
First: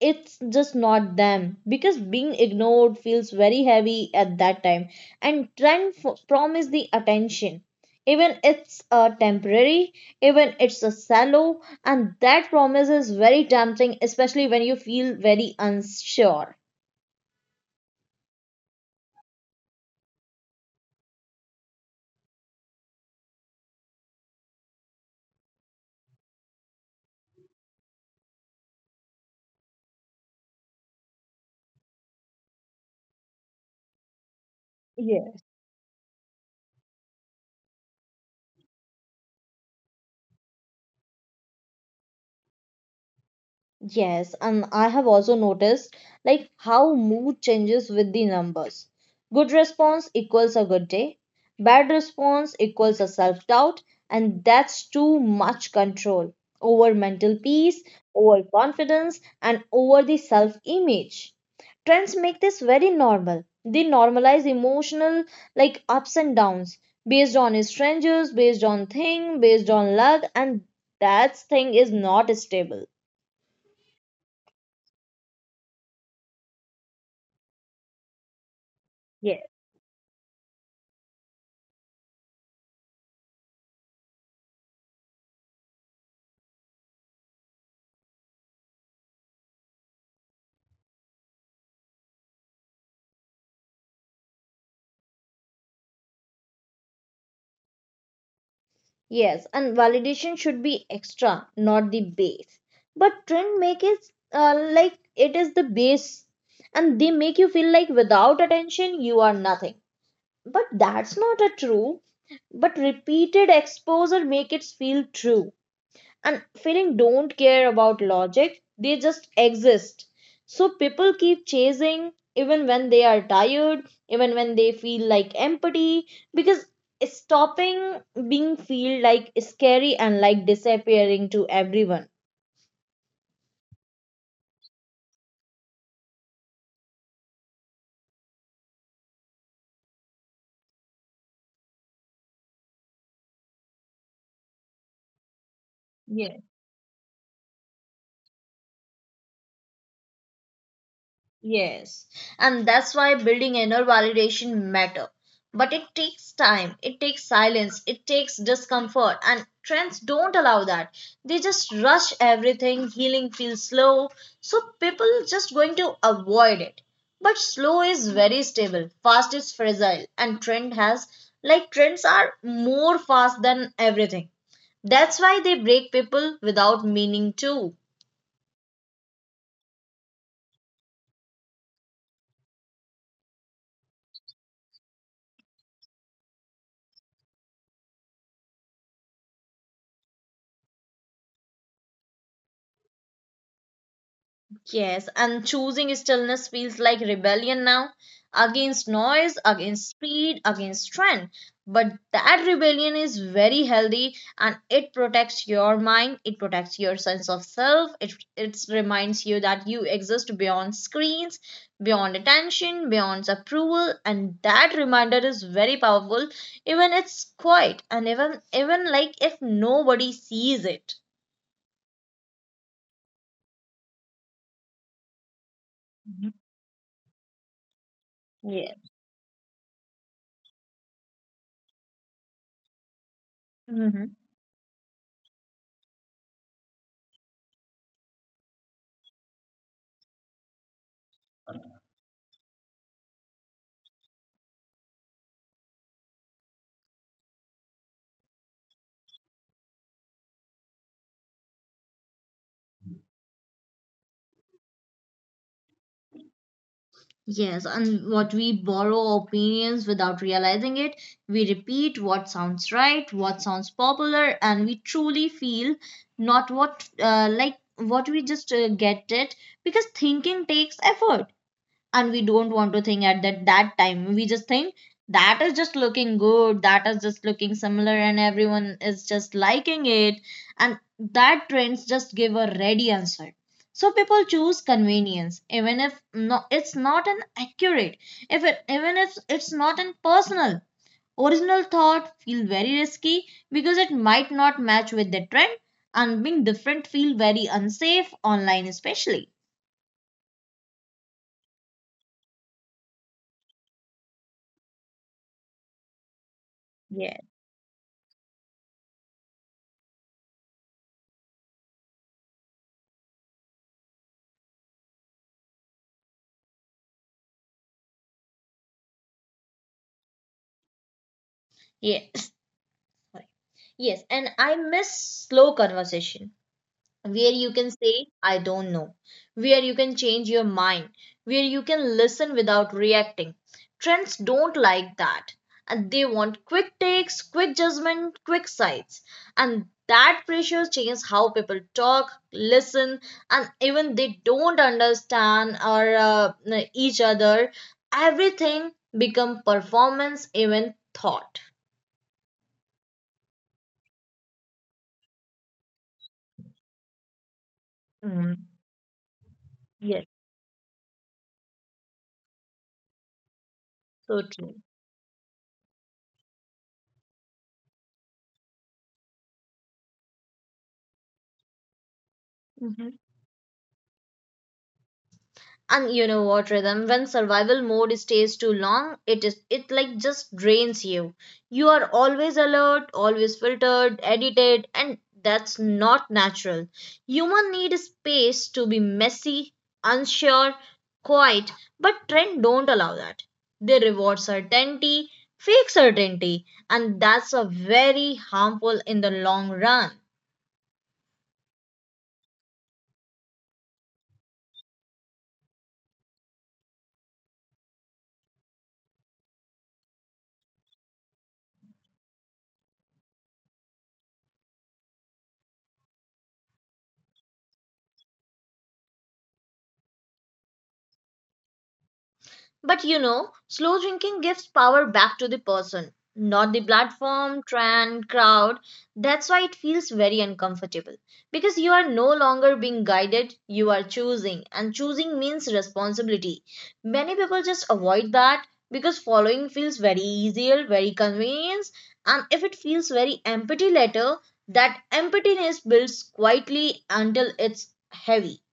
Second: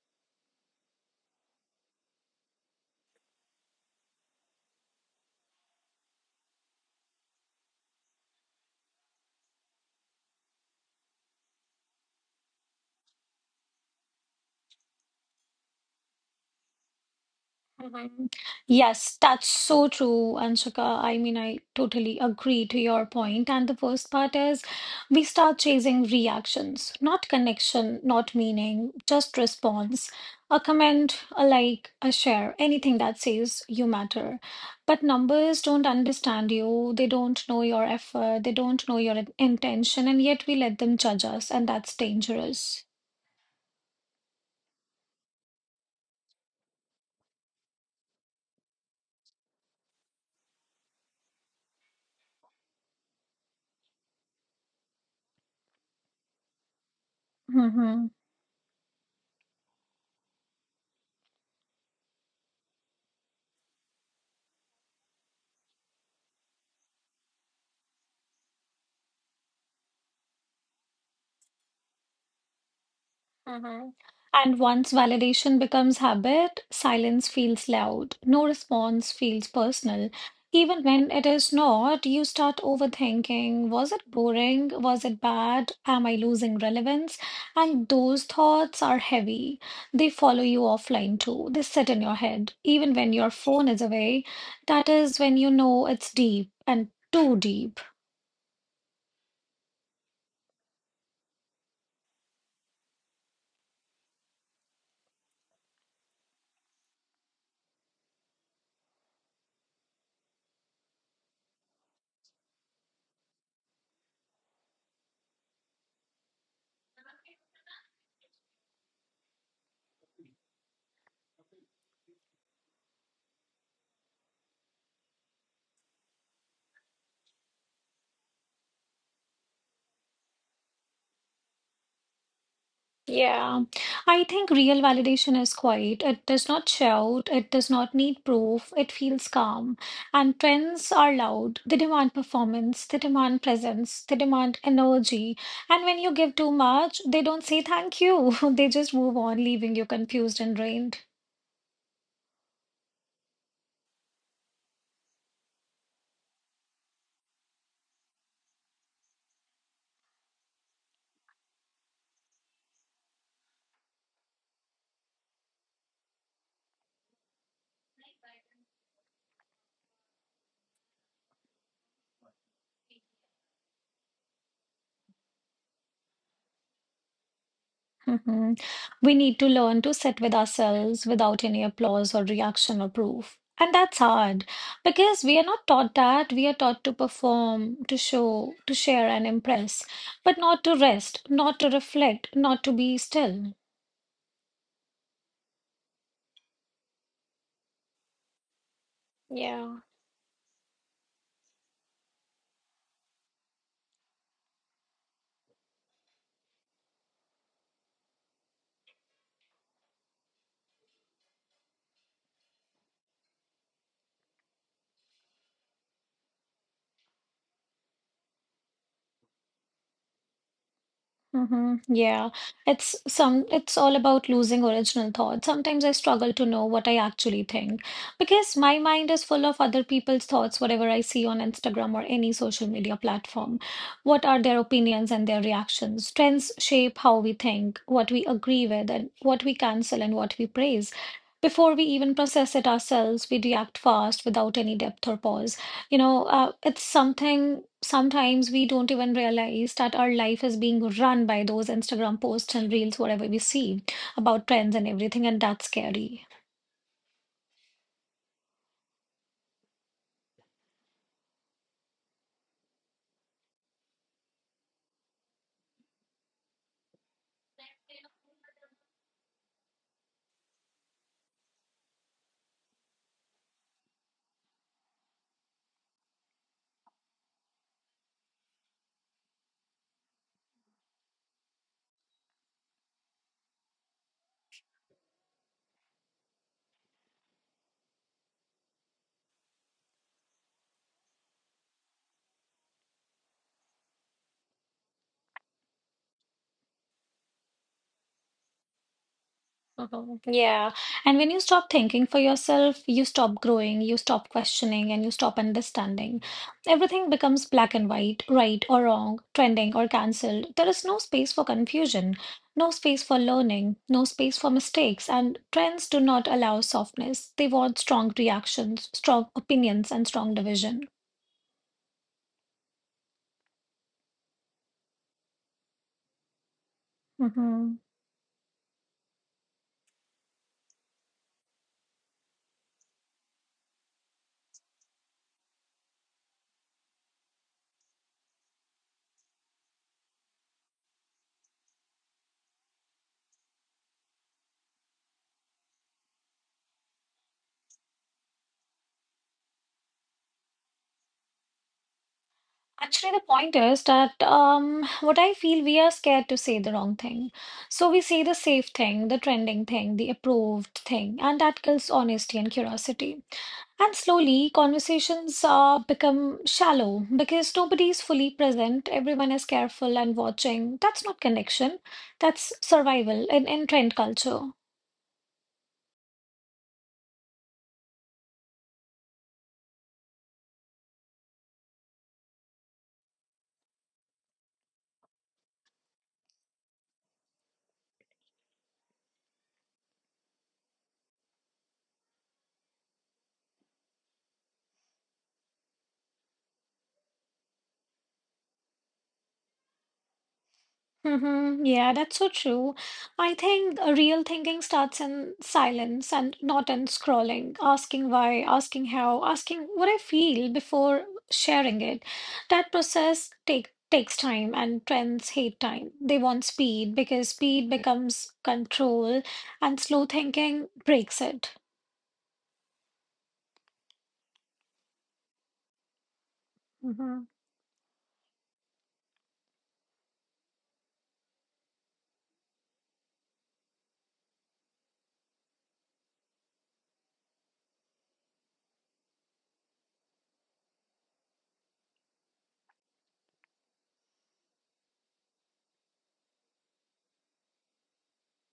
it's just not them, because being ignored feels very heavy at that time. And trend promise the attention, even it's a temporary, even it's a shallow, and that promise is very tempting, especially when you feel very unsure. Mhm. Yes, that's so true, Anshika. I mean, I totally agree to your point. And the worst part is we start chasing reactions, not connection, not meaning, just response. A comment, a like, a share, anything that says you matter. But numbers don't understand you. They don't know your effort. They don't know your intention. And yet we let them judge us, and that's dangerous. Yes, and I have also noticed like how mood changes with the numbers. Good response equals a good day, bad response equals a self-doubt, and that's too much control over mental peace, Hmm. over confidence, and over the self-image. Trends make this very normal. They normalize emotional like ups and downs based on strangers, based on thing, based on luck, and that thing is not stable. Hmm. And once validation becomes habit, silence feels loud. No response feels personal. Even when it is not, you start overthinking. Was it boring? Was it bad? Am I losing relevance? And those thoughts are heavy. They follow you offline too. They sit in your head. Even when your phone is away, that is when you know it's deep and too deep. Yes, and validation should be extra, not the base. But trend make it like it is the base, and they make you feel like without attention you are nothing. But that's not a true. But repeated exposure make it feel true, and feeling don't care about logic, they just exist. So people keep chasing even when they are tired, even when they feel like empty, because stopping being feel like scary and like disappearing to everyone. Yeah, I think real validation is quiet. It does not shout, it does not need proof, it feels calm. And trends are loud. They demand performance, they demand presence, they demand energy. And when you give too much, they don't say thank you. They just move on, leaving you confused and drained. Yes, and that's why building inner validation matter. But it takes time, it takes silence, it takes discomfort, and trends don't allow that. They just rush everything, healing feels slow, so people just going to avoid it. But slow is very stable, fast is fragile, and trend has like trends are more fast than everything. That's why they break people without meaning to. Mhm. We need to learn to sit with ourselves without any applause or reaction or proof. And that's hard because we are not taught that. We are taught to perform, to show, to share and impress, but not to rest, not to reflect, not to be still. Yes, and choosing stillness feels like rebellion now against noise, Yeah. against speed, against trend. But that rebellion is very healthy and it protects your mind, it protects your sense of self, it reminds you that you exist beyond screens, beyond attention, beyond approval, and that reminder is very powerful, even it's quiet and even like if nobody sees it. Mm-hmm. Yeah, it's all about losing original thought. Sometimes I Mhm. struggle to know what I actually think because Yeah. my mind is full of other people's thoughts, whatever I see on Instagram or any social media platform. Mhm. What are their opinions and their reactions? Trends shape how we think, what we agree with, and what we cancel and what we praise. Before we even process it ourselves, we react fast without any depth or pause. You know, it's something sometimes we don't even realize that our life is being run by those Instagram posts and reels, whatever we see about trends and everything, and that's scary. Yes, and what we borrow opinions without realizing it, we repeat what sounds right, what sounds popular, and we truly feel not what like what we just get it. Because thinking takes effort, and we don't want to think at that time, we just think that is just looking good, that is just looking similar, and everyone is just liking it. And that trends just give a ready answer, so people choose convenience even if no, it's not an accurate, if it even if it's not an personal, original thought feel very risky because it might not match with the trend, and being different feel very unsafe online especially. Mhm. Yeah. And when you stop thinking for yourself, you stop growing, you stop questioning, and you stop understanding. Everything Yeah. becomes black and white, right or wrong, trending or cancelled. There is no space for confusion, no space for learning, no space for mistakes. And trends do not allow softness. They want strong reactions, strong opinions, and strong division. Yes, Yes, and I miss slow conversation where you can Mm-hmm. say, I don't know, where you can change your mind, where you can listen without reacting. Trends don't like that. And they want quick takes, quick judgment, quick sides. And that pressure changes how people talk, listen, and even they don't understand or each other. Everything become performance, even thought. Actually, the point is that what I feel we are scared to say the wrong thing. So we say the Mm, safe thing, the trending thing, Yes, the approved thing, and that kills honesty and curiosity. And so slowly, true. conversations become shallow because nobody is fully present. Everyone is careful and watching. That's not connection, that's Mhm. survival in trend culture. And you know what, rhythm? When survival mode stays too long, it like just drains you. You are always alert, always filtered, edited, and that's not natural. Human need space to be messy, unsure, quiet, but trend don't allow that. They reward certainty, fake certainty, and that's a very harmful in the long run. Mm-hmm. Yeah, that's so true. I think a real thinking starts in silence and not in scrolling, asking why, asking how, asking what I feel before sharing it. That process takes time and trends hate time. They want speed because speed becomes control and slow thinking breaks it. But you know, slow drinking gives power back to the person, not the Mm-hmm. platform, trend, crowd. That's why it feels very uncomfortable. Because you are no longer being guided, you are choosing, and choosing means responsibility. Many people just avoid that because following feels very easier, very convenient, and if it feels very empty later, that emptiness builds quietly until it's heavy.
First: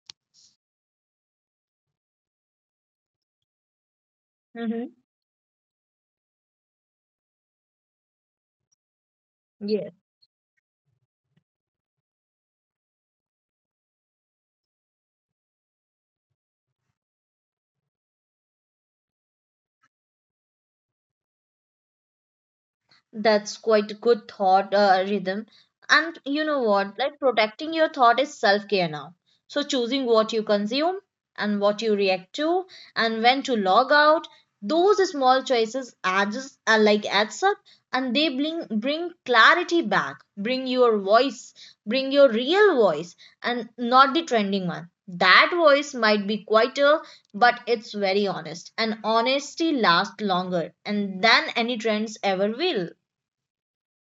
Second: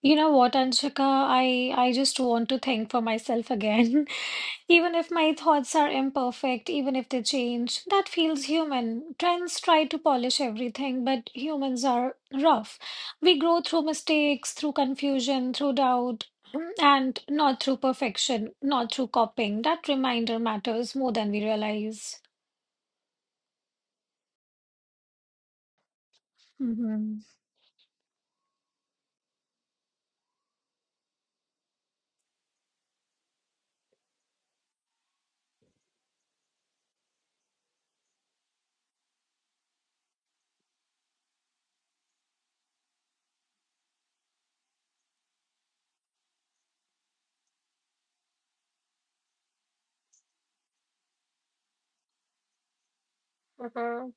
You know what, Anshika? I just want to think for myself again. Mm-hmm. Even if my thoughts are imperfect, even if they change, that feels human. Trends try to polish everything, but humans are rough. We grow through mistakes, through confusion, through doubt, and not through perfection, not through copying. That reminder matters more than we realize. That's quite a good thought rhythm. And you know what? Like Mhm. protecting your thought is self care now. So choosing what you consume and what you react to and when to log out, those small choices adds adds up and they bring clarity back. Bring your voice, bring your real voice and not the trending one. That voice might be quieter, but it's very honest. And honesty lasts longer and than any trends ever will. Mhm.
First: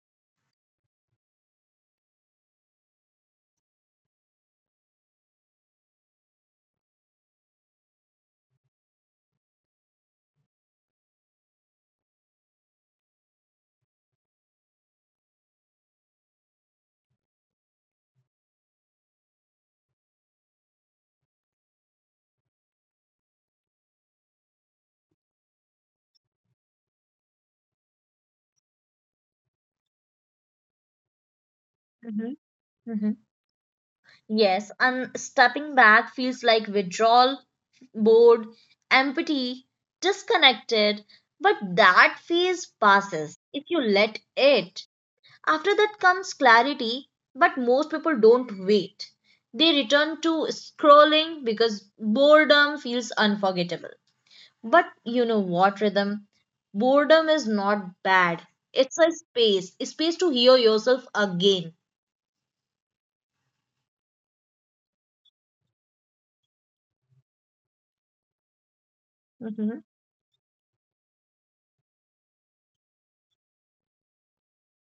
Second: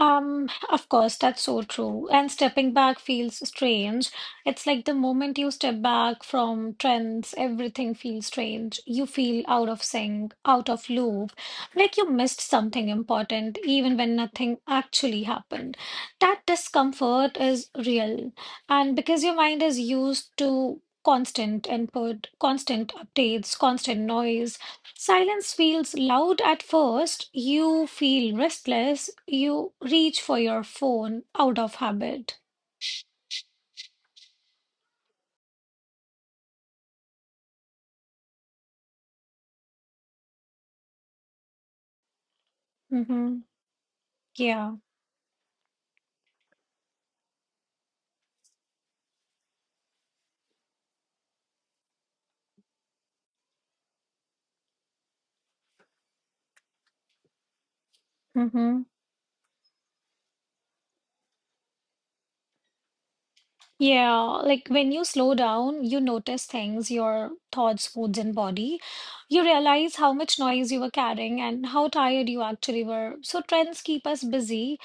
Of course, that's so true. And stepping back feels strange. It's like the moment you step back from trends, everything feels strange. You feel out of sync, out of loop, like you missed something important, even when nothing actually happened. That discomfort is real. And because your mind is used to constant input, constant updates, constant noise. Silence feels loud at first. You feel restless. You reach for your phone out of Mhm, habit. mhm. Yes, and stepping back feels like withdrawal, bored, empty, disconnected, but that phase passes Mm-hmm. if you let Yeah. it. After that comes clarity, but most people don't wait. They return to scrolling because boredom feels unforgettable. But you know what, Rhythm? Boredom is not bad. Mm-hmm. It's a space to hear yourself again. Yeah. Like when you slow down, you notice things, your thoughts, moods, and body. You realize how much noise you were carrying and how tired you actually were. So trends keep us busy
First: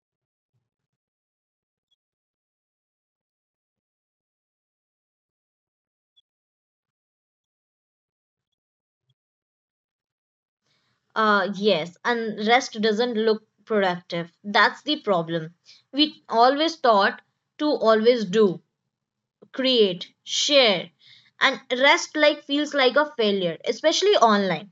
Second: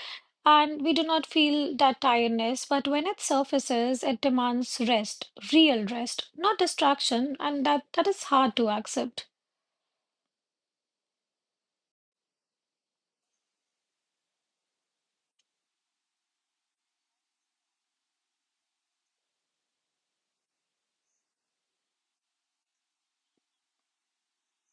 and we do not feel that tiredness. But when it surfaces, it demands rest, real rest, not distraction. And that is hard to accept. Yes, and rest doesn't look productive. That's the problem. We always thought to always do, create, share, and rest like feels like a failure, especially online,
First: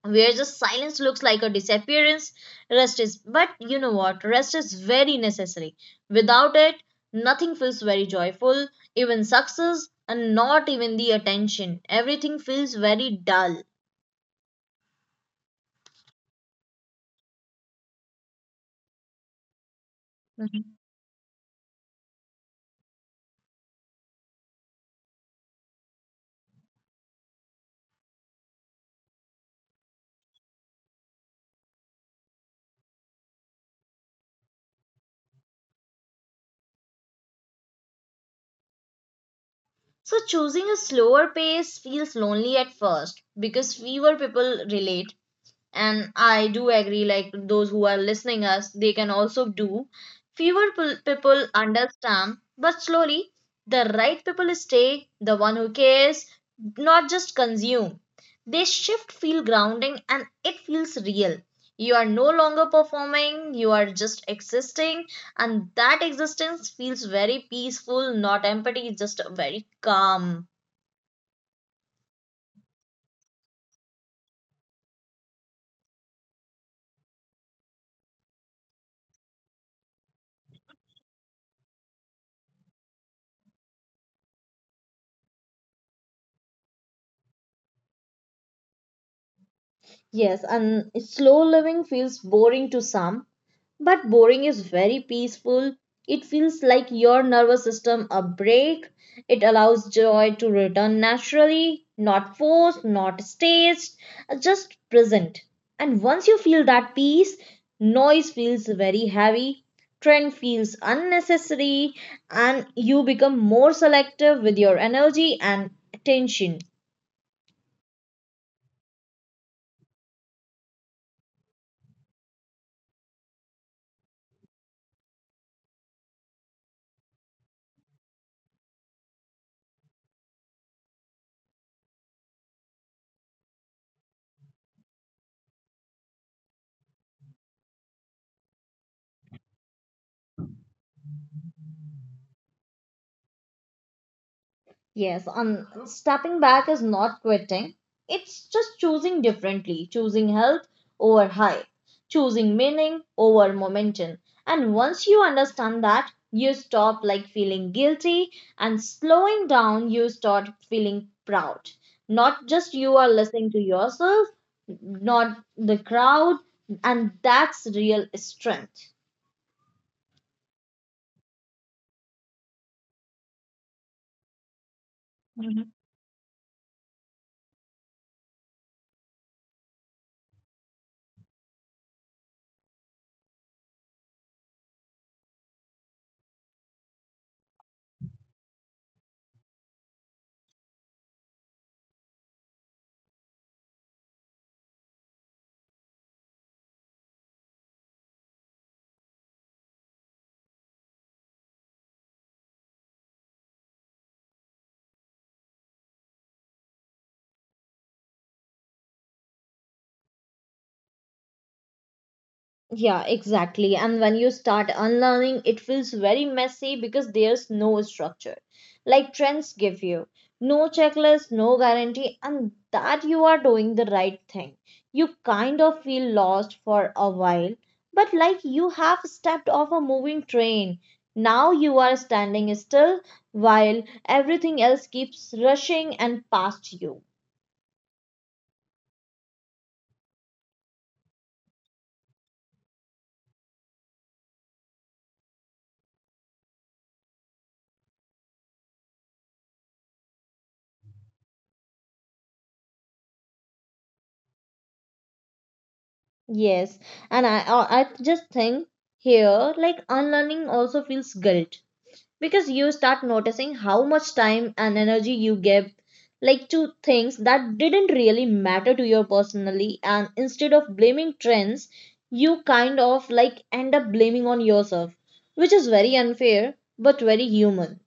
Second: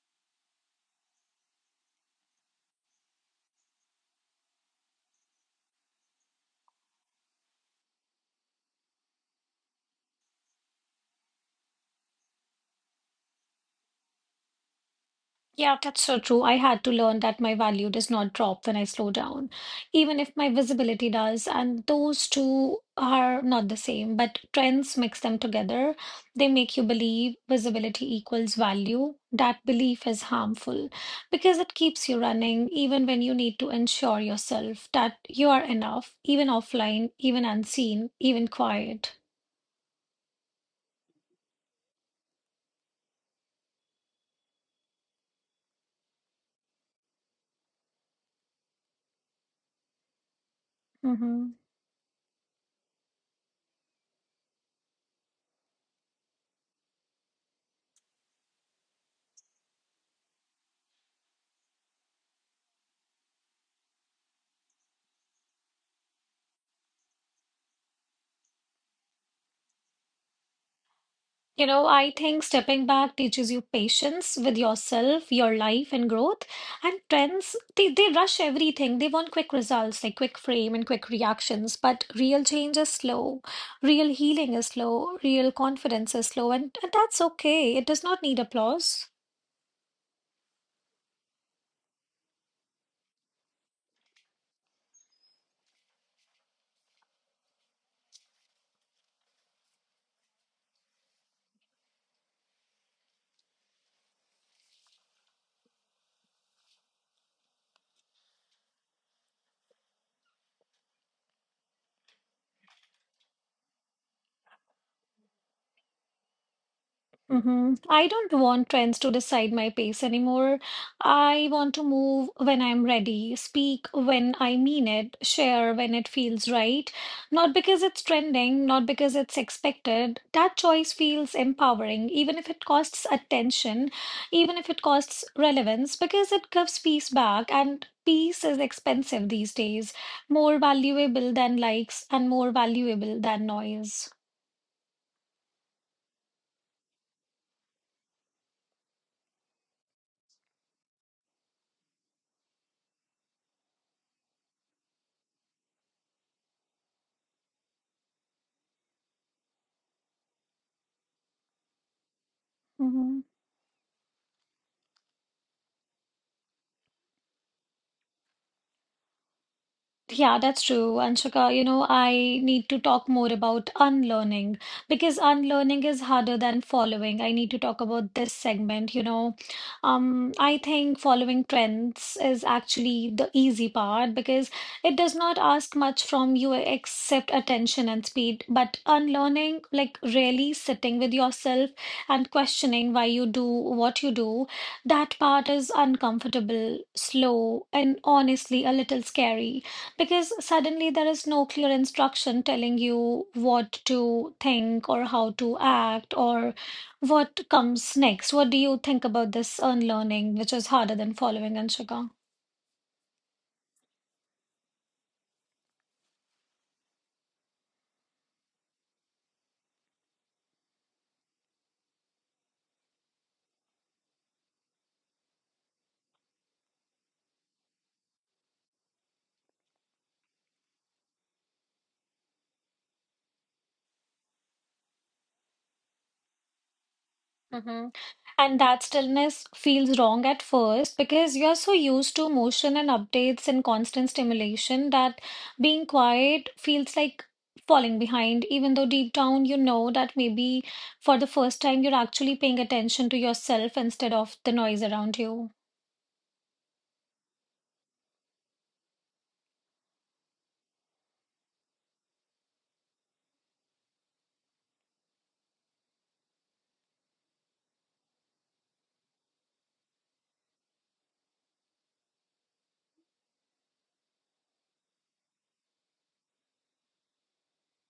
where the silence looks like a disappearance. Rest is, but you know what? Rest is very necessary. Without it, nothing feels very joyful, even success, and not even the attention. Everything feels very dull. Yeah, that's so true. I had to learn that my value does not drop when I slow down, even if my visibility does. And those two are not the same, but trends mix them together. They make you believe visibility equals value. That belief is harmful because it keeps you running, even when you need to ensure yourself that you are enough, even offline, even unseen, even quiet. So choosing a slower pace feels lonely at first because fewer people relate, and I do agree like those who are listening us they can also do people Mm-hmm. understand, but slowly the right people stay, the one who cares, not just consume. They shift, feel grounding, and it feels real. You are no longer performing, you are just existing, and that existence feels very peaceful, not empty, just very calm. You know, I think stepping back teaches you patience with yourself, your life, and growth. And trends, they rush everything. They want quick results, like quick frame and quick reactions. But real change is slow. Real healing is slow. Real confidence is slow. And that's okay. It does not need applause. Yes, and slow living feels boring to some. But boring is very peaceful. It feels like your nervous system a break. It allows joy to return naturally, not forced, not staged, just present. And once you feel that peace, noise feels very heavy, trend feels unnecessary, and you become more selective with your energy and attention. I don't want trends to decide my pace anymore. I want to move when I'm ready, speak when I mean it, share when it feels right. Not because it's trending, not because it's expected. That choice feels empowering, even if it costs attention, even if it costs relevance, because it gives peace back. And peace is expensive these days, more valuable than likes and more valuable than noise. Yes, stepping back is not quitting. It's just choosing differently, choosing health over hype, choosing meaning over momentum. And once you understand that, you stop like feeling guilty and slowing down, you start feeling proud. Not just you are Mhm. listening to yourself, not the crowd, and that's real strength. Yeah, that's true, Anshika. I need to talk more about unlearning because unlearning is harder than following. I need to talk about this segment. I think following trends is actually the easy part because it does not ask much from you except attention and speed. But unlearning, like really sitting with yourself and questioning why you do what you do, that part is uncomfortable, slow, and honestly a little scary. Because suddenly there is no clear instruction telling you what to think or how to act or what comes next. What do you think about this unlearning, which is harder than following, Anshika? Yeah, exactly. And when you start unlearning, it feels very messy because there's no structure. Like trends give you no checklist, no guarantee, and that you are doing the right thing. You kind of feel lost for a while, but like you have stepped off a moving train. Now you are standing still while everything else keeps rushing and past you. And that stillness feels wrong at first because you're so used to motion and updates and constant stimulation that being quiet feels like falling behind, even though deep down you know that maybe for the first time you're actually paying attention to yourself instead of the noise around you. Yes, and I just think here like unlearning also feels guilt because you start noticing how much time and energy you give like to things that didn't really matter to you personally, and instead of blaming trends you kind of like end up blaming on yourself, which is very unfair but very human.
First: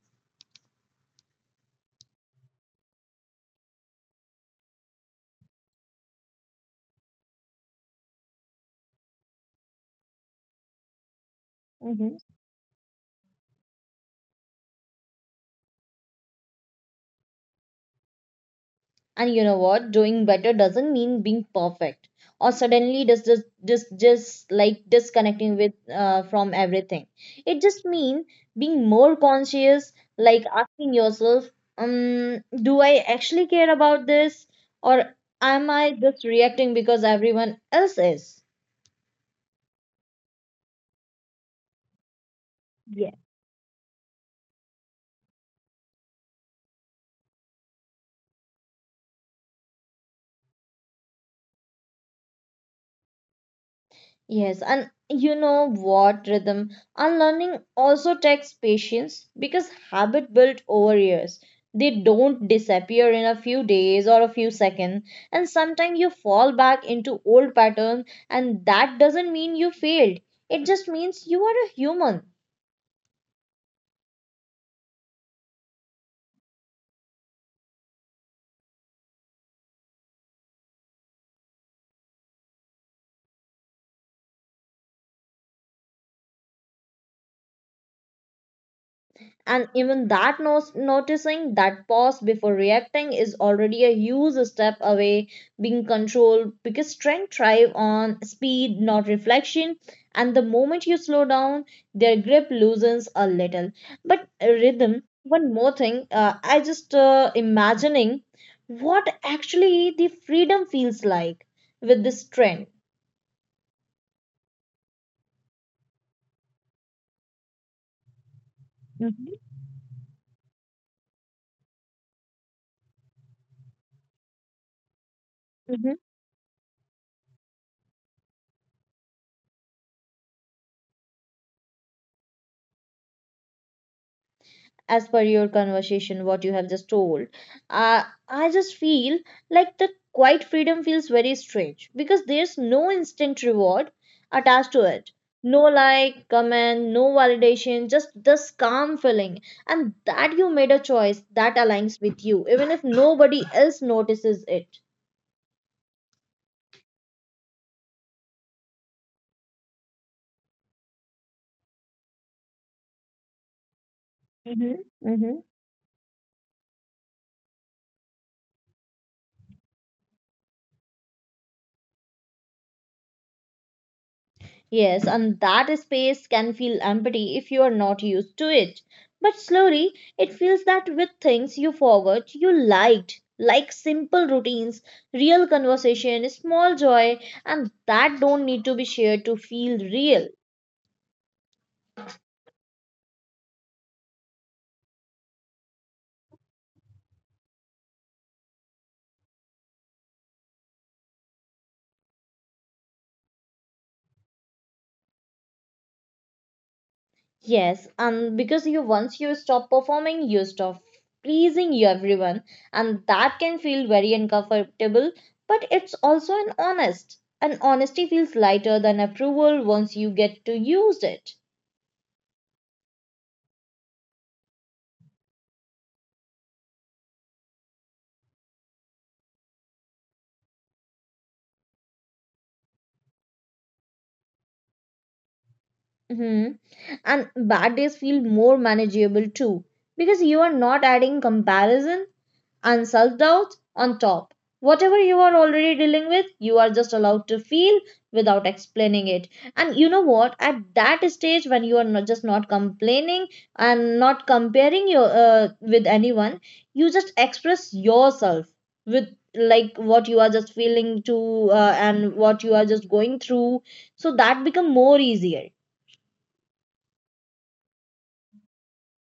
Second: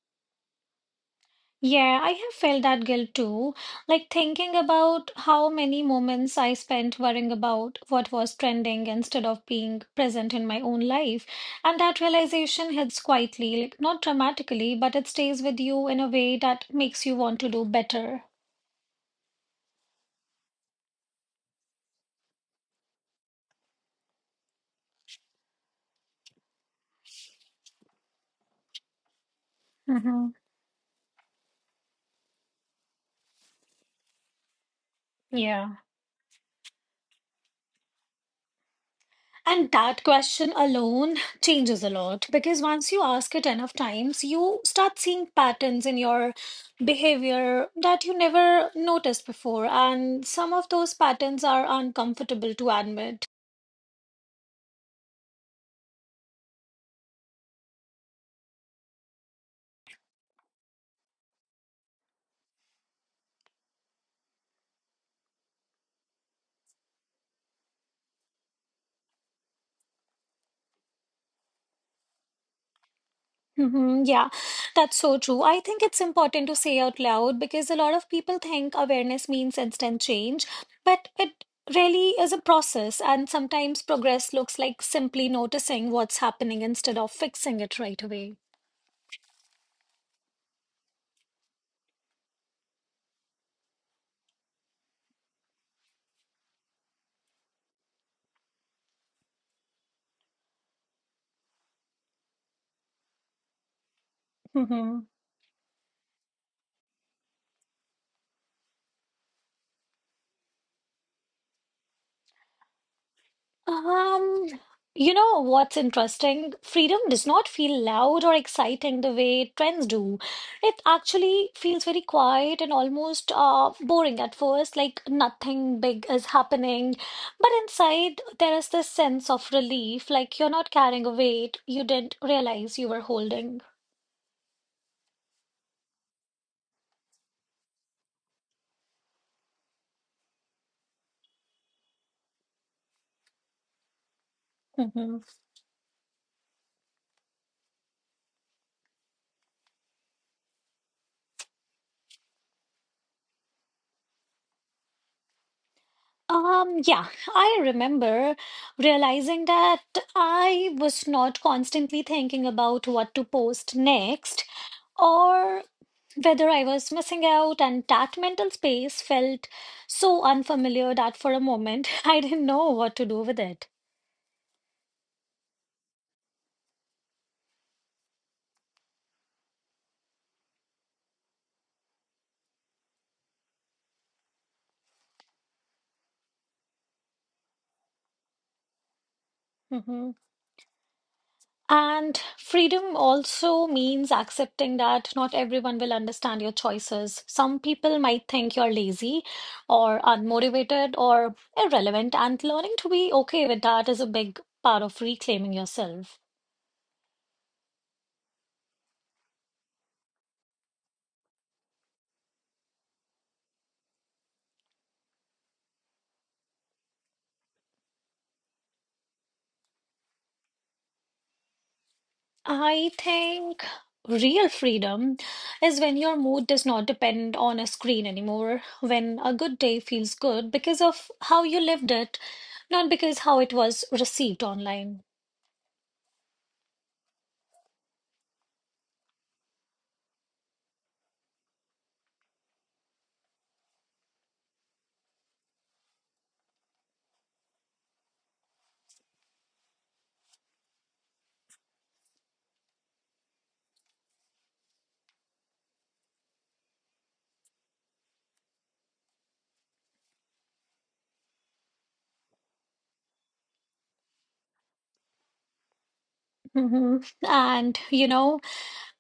Yeah, I have felt that guilt too. Like thinking about how many moments I spent worrying about what was trending instead of being present in my own life. And that realization hits quietly, like not dramatically, but it stays with you in a way that makes you want to do better. And you know what? Doing better doesn't mean being perfect or suddenly just like disconnecting with from everything. It just means being more conscious, Mm-hmm. like asking yourself, do I actually care about this, or am Yeah. I just reacting because everyone else is? And that question alone changes a lot because once you ask it enough times, you start seeing patterns in your behavior that you never noticed before. And some of those patterns are uncomfortable to admit. Yes, and you know what, Rhythm? Unlearning also takes patience because habit built over years. They don't disappear in a few days or a few seconds. And sometimes you fall back into old patterns, and that doesn't mean you failed. It just means you are a human. Yeah, that's so true. I think it's important to say out loud because a lot of people think awareness means instant change, but it really is a process. And sometimes progress looks like simply noticing what's happening instead of fixing it right away. And even that noticing that pause before reacting is already a huge step away being controlled because strength thrive on speed not reflection, and the moment you slow down their grip loosens a little. But rhythm, hmm one more thing, I just imagining what actually the freedom feels like with this trend. Um, you know what's interesting? Freedom does not feel loud or exciting the Mhm. way trends do. It actually feels very quiet and almost boring at first, like nothing big is happening. But inside, there is this sense of relief, like you're not carrying a weight you didn't realize you were holding. As per your conversation, what you have just told, I just feel like the quiet freedom feels very strange because there's no instant reward attached to it. Mhm. No like, comment, no validation, just this calm feeling. And that you made a choice that aligns with you, even if nobody else notices it. Yeah, I remember realizing that I was not constantly thinking about what to post next Mm-hmm. or whether I was missing out, and that mental space felt so unfamiliar that for a moment I didn't know what to do with it. Yes, and that space can feel empty if you are not used to it. But slowly, it feels that with things you forgot, you liked, like simple routines, real conversation, small joy, and that don't need to be shared to feel Mhm. real. And freedom also means accepting that not everyone will understand your choices. Some people might think you're lazy or unmotivated or irrelevant, and learning to be okay with that is a big part of reclaiming yourself. Yes, and because you once you stop performing, you stop pleasing you everyone, and that can feel very uncomfortable, but it's also an honest. And honesty feels lighter than approval once you get to use it. I think real freedom is when your mood does not depend on a screen anymore, when a good day feels good because of how you lived it, not because how it was received online. Hmm. And bad days feel more manageable too because you are not adding comparison and self doubt on top. Whatever you are already dealing with, you are just allowed to feel without explaining it. And you know what? At that stage, when you are not just not complaining and not comparing your with anyone, you just express yourself with like what you are just feeling to and what you are just going through. So that become more easier. Mhm. And you know,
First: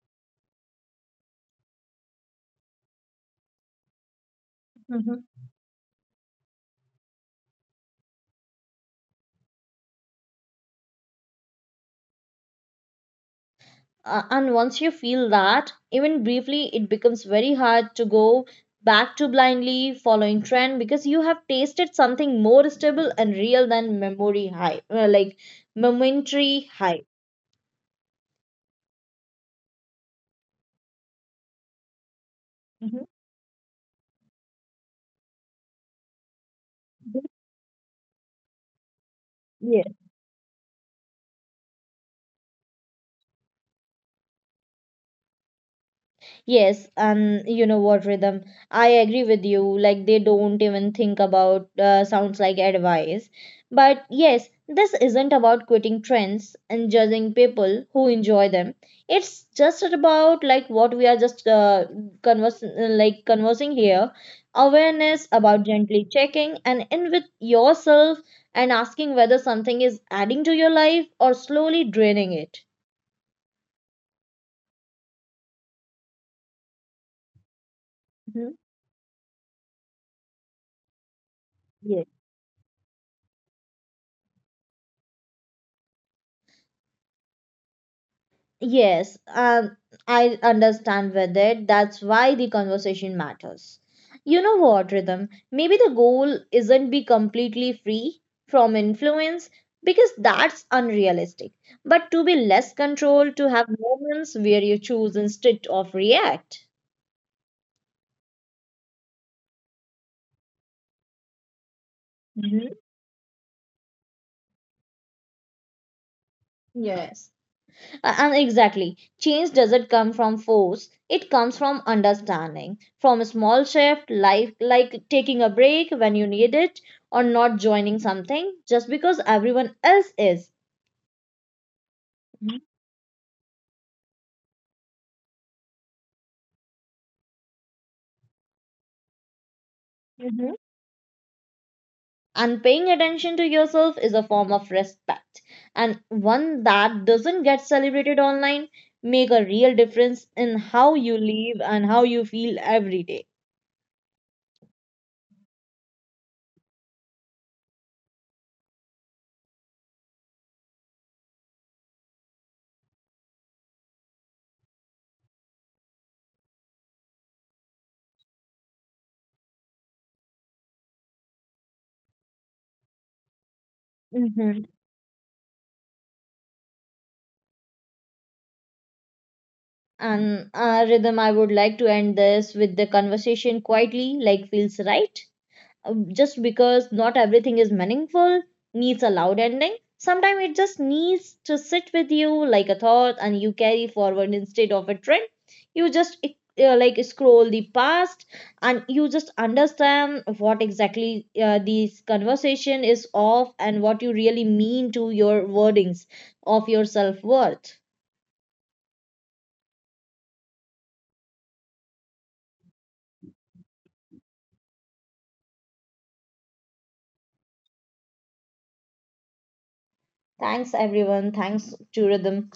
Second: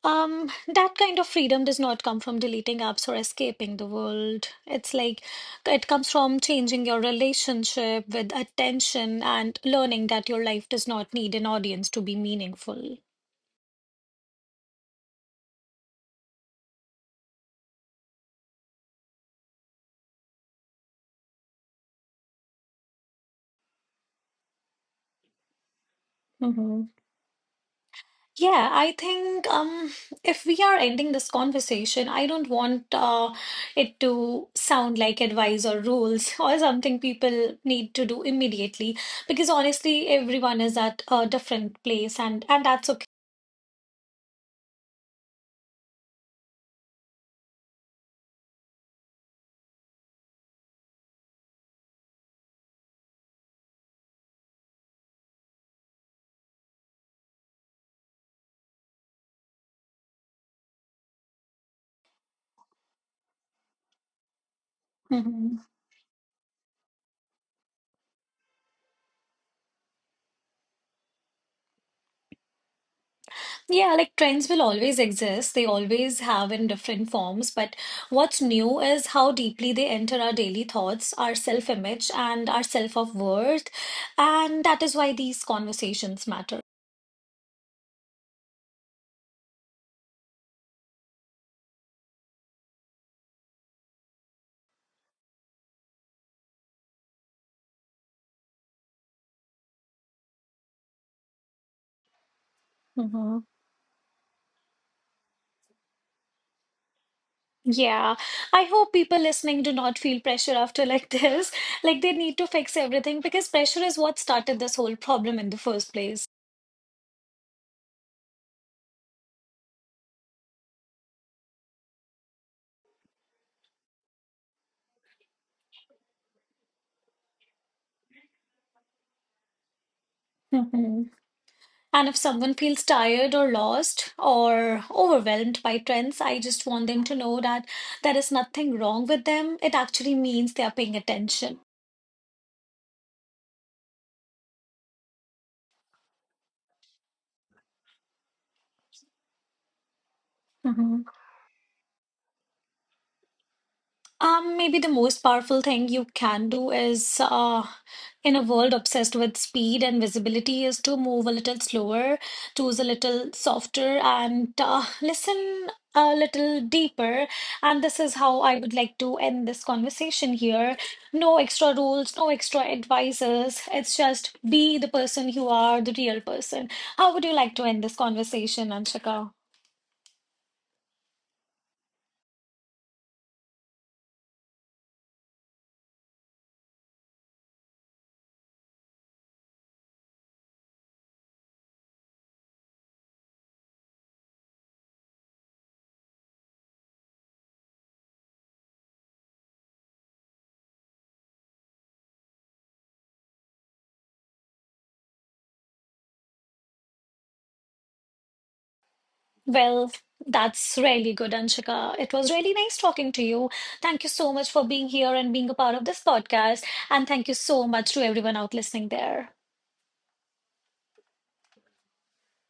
Um, that kind of freedom does not come from deleting apps or escaping the world. It's like it comes from changing your relationship with attention and learning that your life does not need an audience to be meaningful. And once you feel that, even briefly, it becomes very hard to go back to blindly following trend because you have tasted something more stable and real than memory high, like momentary Mm-hmm. high. Yeah, I think if we are ending this conversation, I don't want it to sound like advice or rules or something Mhm. people need to do immediately because honestly, everyone is at a different place and that's Yes, and you know what, Rhythm? I agree with you. Like, they don't even think about sounds like advice. But yes, this isn't about quitting trends and judging people who enjoy them. It's just about like what we are just conversing here. Awareness okay. about gently checking and in with yourself and asking whether something is adding to your life or slowly draining it. Yeah, like trends will always exist. They always have in different forms. But what's Mhm. new is how deeply they enter our daily thoughts, our Yes. self-image, and our self-of-worth. And that is why these conversations matter. Yes, I understand with it. That's why the conversation matters. You know what, Rhythm? Maybe the goal isn't be completely free from influence because that's unrealistic, but to be less controlled, to hmm have moments where you choose instead of react. Yeah, I hope people listening do not feel pressure after like this. Like they need to Mhm. fix everything because pressure is what started this whole problem in the first place. Yes. And exactly, change doesn't come from force, it comes from understanding, from a small shift, like taking a break when you need it, or not joining something just because everyone else is. hmm And if someone Mhm. feels tired or lost or overwhelmed by trends, I just want them to know that there is nothing wrong with them. It actually Mhm. means they are paying attention. And paying attention to yourself is a form of respect, and one that doesn't get celebrated online. Make a real difference in how Mhm. you live and how you feel every day. Maybe the most powerful thing you can do is, in a world obsessed with speed and visibility, is to move a little slower, choose a little softer, and listen a little deeper. And this is how I would like to end this conversation here. No extra rules, no extra advices. It's just Mhm. be the person you are, the real person. How would you like to end this conversation, Anshika? And Rhythm, I would like to end this with the conversation quietly, like feels right. Just because not everything is meaningful, needs a loud ending. Sometimes it just needs to sit with you like a thought and you carry forward instead of a trend. You just scroll the past and you just understand what exactly this conversation is of and what you really mean to your wordings of your self worth. Well, that's really good, Anshika. It was really nice talking to you. Thank you so much for being here and being a part of this podcast. And thank you so much to everyone out listening there. Thanks, everyone. Thanks to Rhythm.